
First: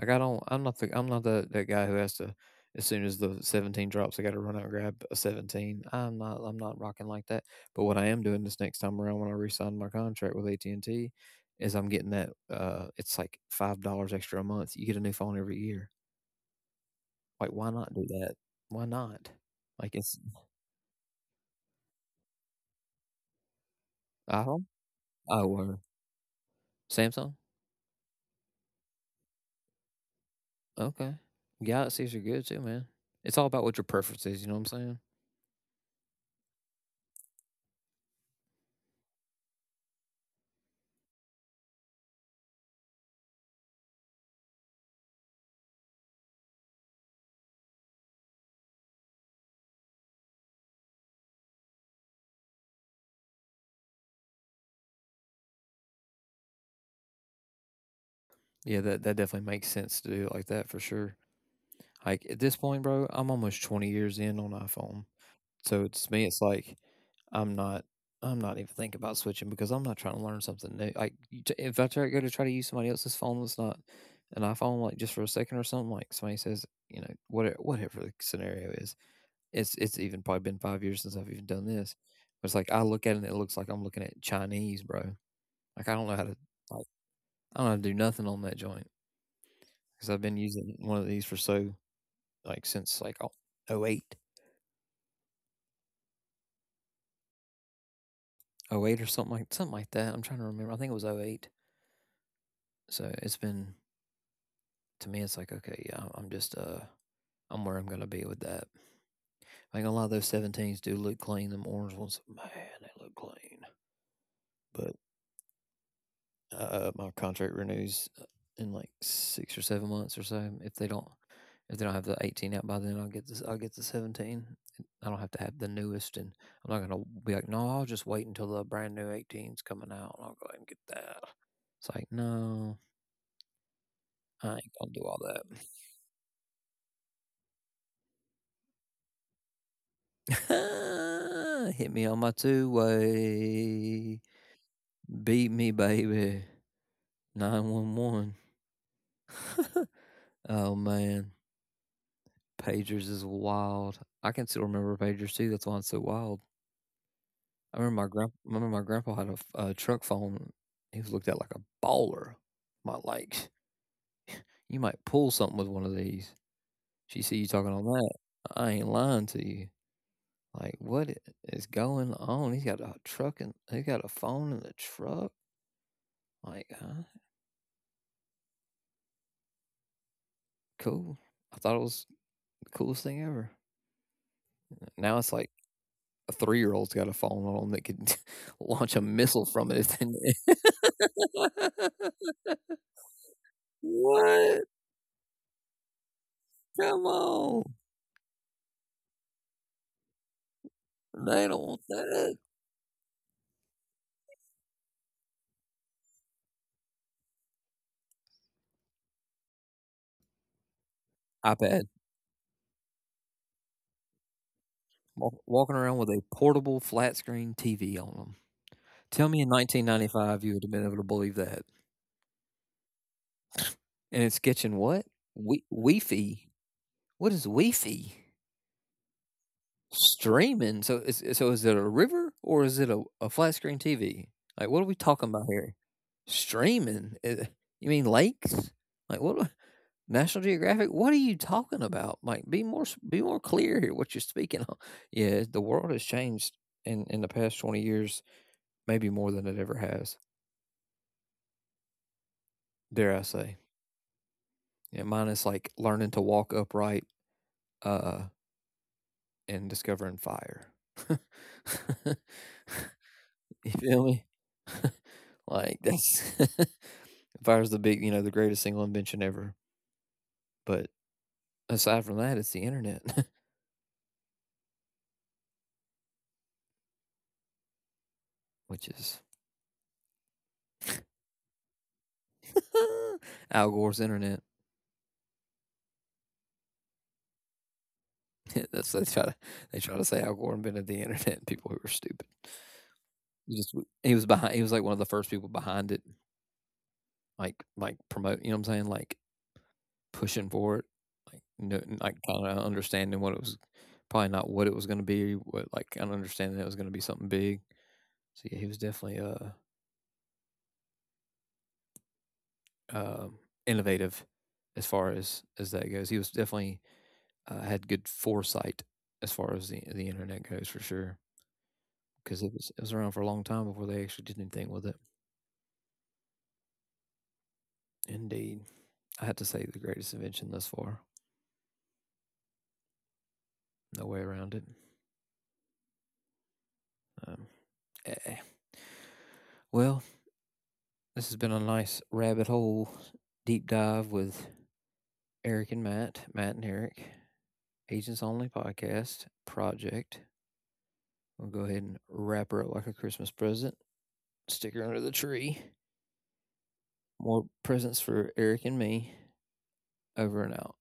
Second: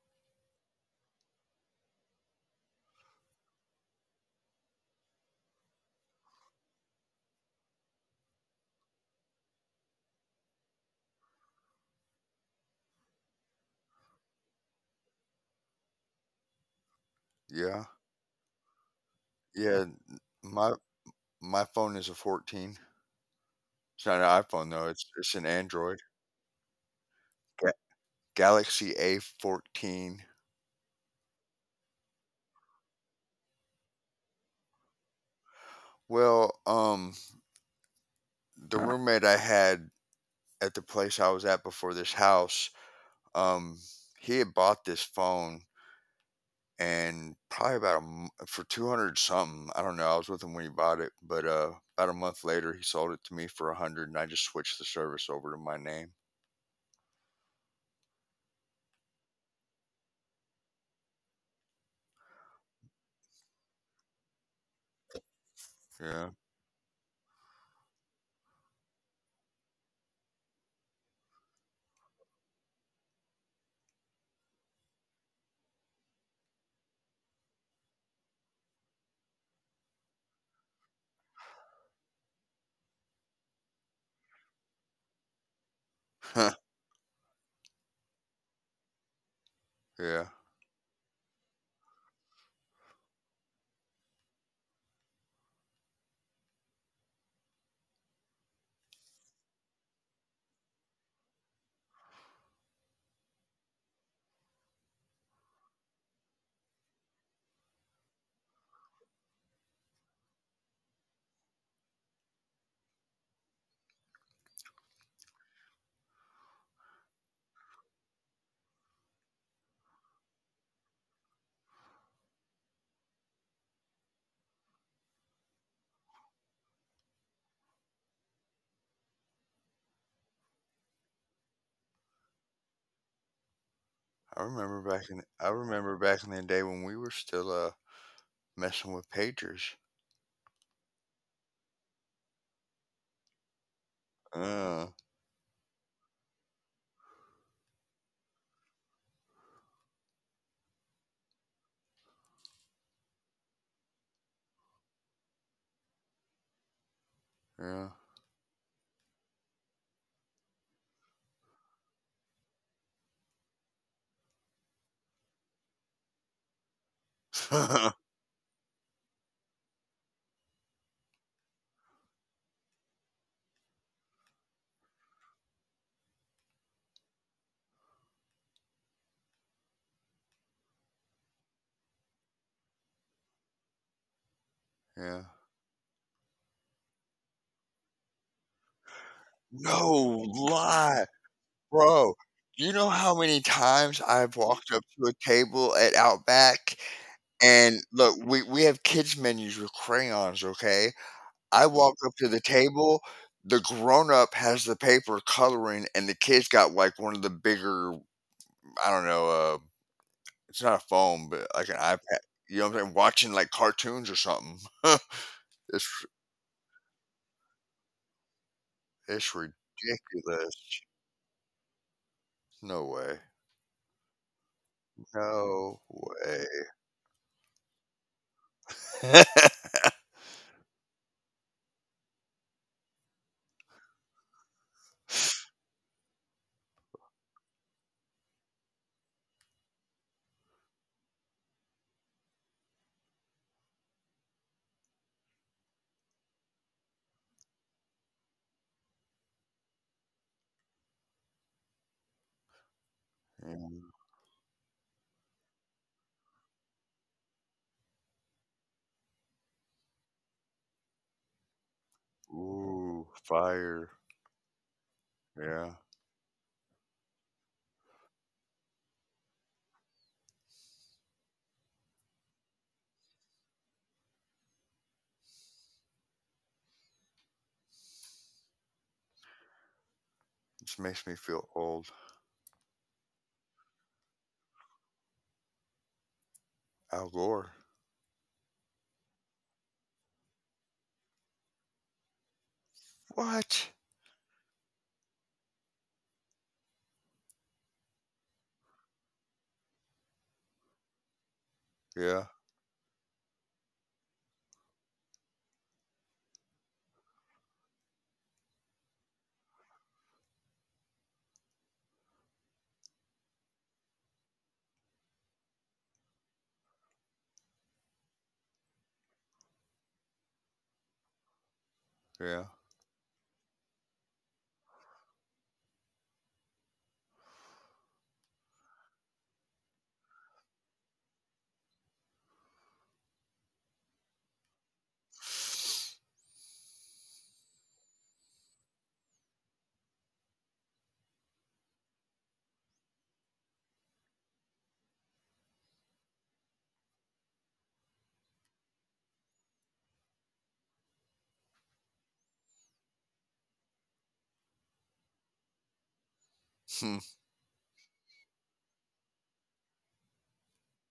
Like, I don't I'm not the I'm not the, that guy who has to, as soon as the seventeen drops, I gotta run out and grab a seventeen. I'm not I'm not rocking like that. But what I am doing this next time around when I re-sign my contract with A T and T is I'm getting that, uh it's like five dollars extra a month. You get a new phone every year. Like, why not
Yeah.
do that? Why not?
Yeah.
Like,
n-
it's
My my phone is a fourteen. It's not an
iPhone?
iPhone though. It's
Oh,
it's an
or
Android.
Samsung?
Ga- Galaxy A fourteen.
Okay. Galaxies are good too, man. It's all about what your preference is, you know what I'm saying?
Well, um the Uh, roommate I had at the place I was at before this house, um, he had bought this phone, and probably about a m- for two hundred something. I don't know. I was with him when he bought it, but uh, about a month later, he sold it to me for a hundred and I just switched the service over to my name.
Yeah, that that definitely makes sense to do it like that for sure. Like at this point, bro, I'm almost twenty years in on iPhone. So it's me,
Yeah.
it's like I'm not. I'm not even thinking about switching because I'm not trying to learn something new. Like, you t- if I try go to try to use somebody else's phone that's not an iPhone, like just for a second or something, like somebody says, you know, whatever, whatever the scenario is, it's it's even probably been five years since I've even done this. But it's like I look at it and it looks like I'm looking at Chinese, bro. Like I don't know how to, like I don't know how to do nothing on that joint because I've
Yeah.
been using one of these for so like since like oh oh eight. Oh 08 or something like something like that. I'm trying to remember. I think it was oh 08. So it's been to me. It's like, okay, yeah, I'm just uh, I'm where I'm gonna be with that. I think a lot of those seventeens do look clean. Them orange ones, man, they look clean. But uh, my contract renews uh, in like six or seven months or so. If they don't, if they don't have the eighteen out by then, I'll get this. I'll get the seventeen. I don't have to have the newest, and I'm not gonna be like, no, I'll just wait until the brand new eighteen's coming out, and I'll go ahead and get that. It's like, no,
I
I ain't
remember
gonna do
back in
all that.
I remember back in the day when we were still uh messing with pagers.
Hit me on my two way.
Uh,
Beat me, baby. nine one one. Oh, man. Pagers is wild. I can still remember pagers too. That's why it's so wild. I
yeah.
remember my grand. Remember my grandpa had a, f- a truck phone. He was looked at like a baller. My Like, you might pull something with one of these. She see you talking on that. I ain't lying to you. Like, what i- is going on? He's got a truck and he's got a phone in the truck. Like, huh? Cool. I thought it was the coolest thing ever.
Yeah.
Now it's like a three year old's got a phone on them that could launch a missile from it.
No
If they need.
lie. Bro, you know how many times I've
What?
walked up to a table at Outback
Come on.
and look, we we have kids menus with crayons, okay?
They
I
don't want
walk up to the
that.
table, the grown up has the paper coloring and the kids got like one of the bigger, I don't know, uh, it's not a phone, but like an
iPad.
iPad. You know what I'm saying? Watching like cartoons or something.
Walk,
It's
walking around with a portable flat screen T V on them.
it's
Tell me in nineteen ninety-five you would
ridiculous.
have been able to believe that.
No way.
And it's sketching what? We-
No way.
Wi-Fi. What is Wi-Fi? Streaming. So is so is it a river or is it a, a flat screen T V? Like, what are we talking about here? Streaming. Eh, You mean lakes? Like what? National Geographic. What are you talking about? Like, be more s- be more clear here. What you're speaking on? Yeah, the world has changed in in the past twenty years, maybe more than it ever has. Dare I
Yeah.
say? Yeah, mine is like learning to walk upright, uh, and discovering fire. You
Ooh, fire.
feel me?
Yeah.
like that's Fire's the big, you know, the greatest single invention ever. But aside from that, it's the internet, which is
This makes me feel old.
Al Gore's internet.
Al Gore.
That's They try to they try to say Al Gore invented the internet. People who are stupid. He
What?
just he was behind. He was like one of the first people behind it, like like promote. You know what I'm saying? Like pushing for it, like no, like
Yeah.
kind of understanding what it was. Probably not what it was going to be. What, like, kind of understanding it was going to be something big. So yeah, he was definitely uh um, innovative as far as as that goes. He was definitely, uh, had good foresight as far as the the internet goes for sure,
Yeah.
because it was it was around for a long time before they actually did anything with it. Indeed, I had to say the greatest invention thus far. No way around it. Um, eh. Well, this has been a nice rabbit hole deep dive with Eric and Matt, Matt and Eric, Agents Only Podcast Project. We'll go ahead and wrap her up like a Christmas present. Sticker under the tree.
Hmm.
More presents for Eric and me. Over and out.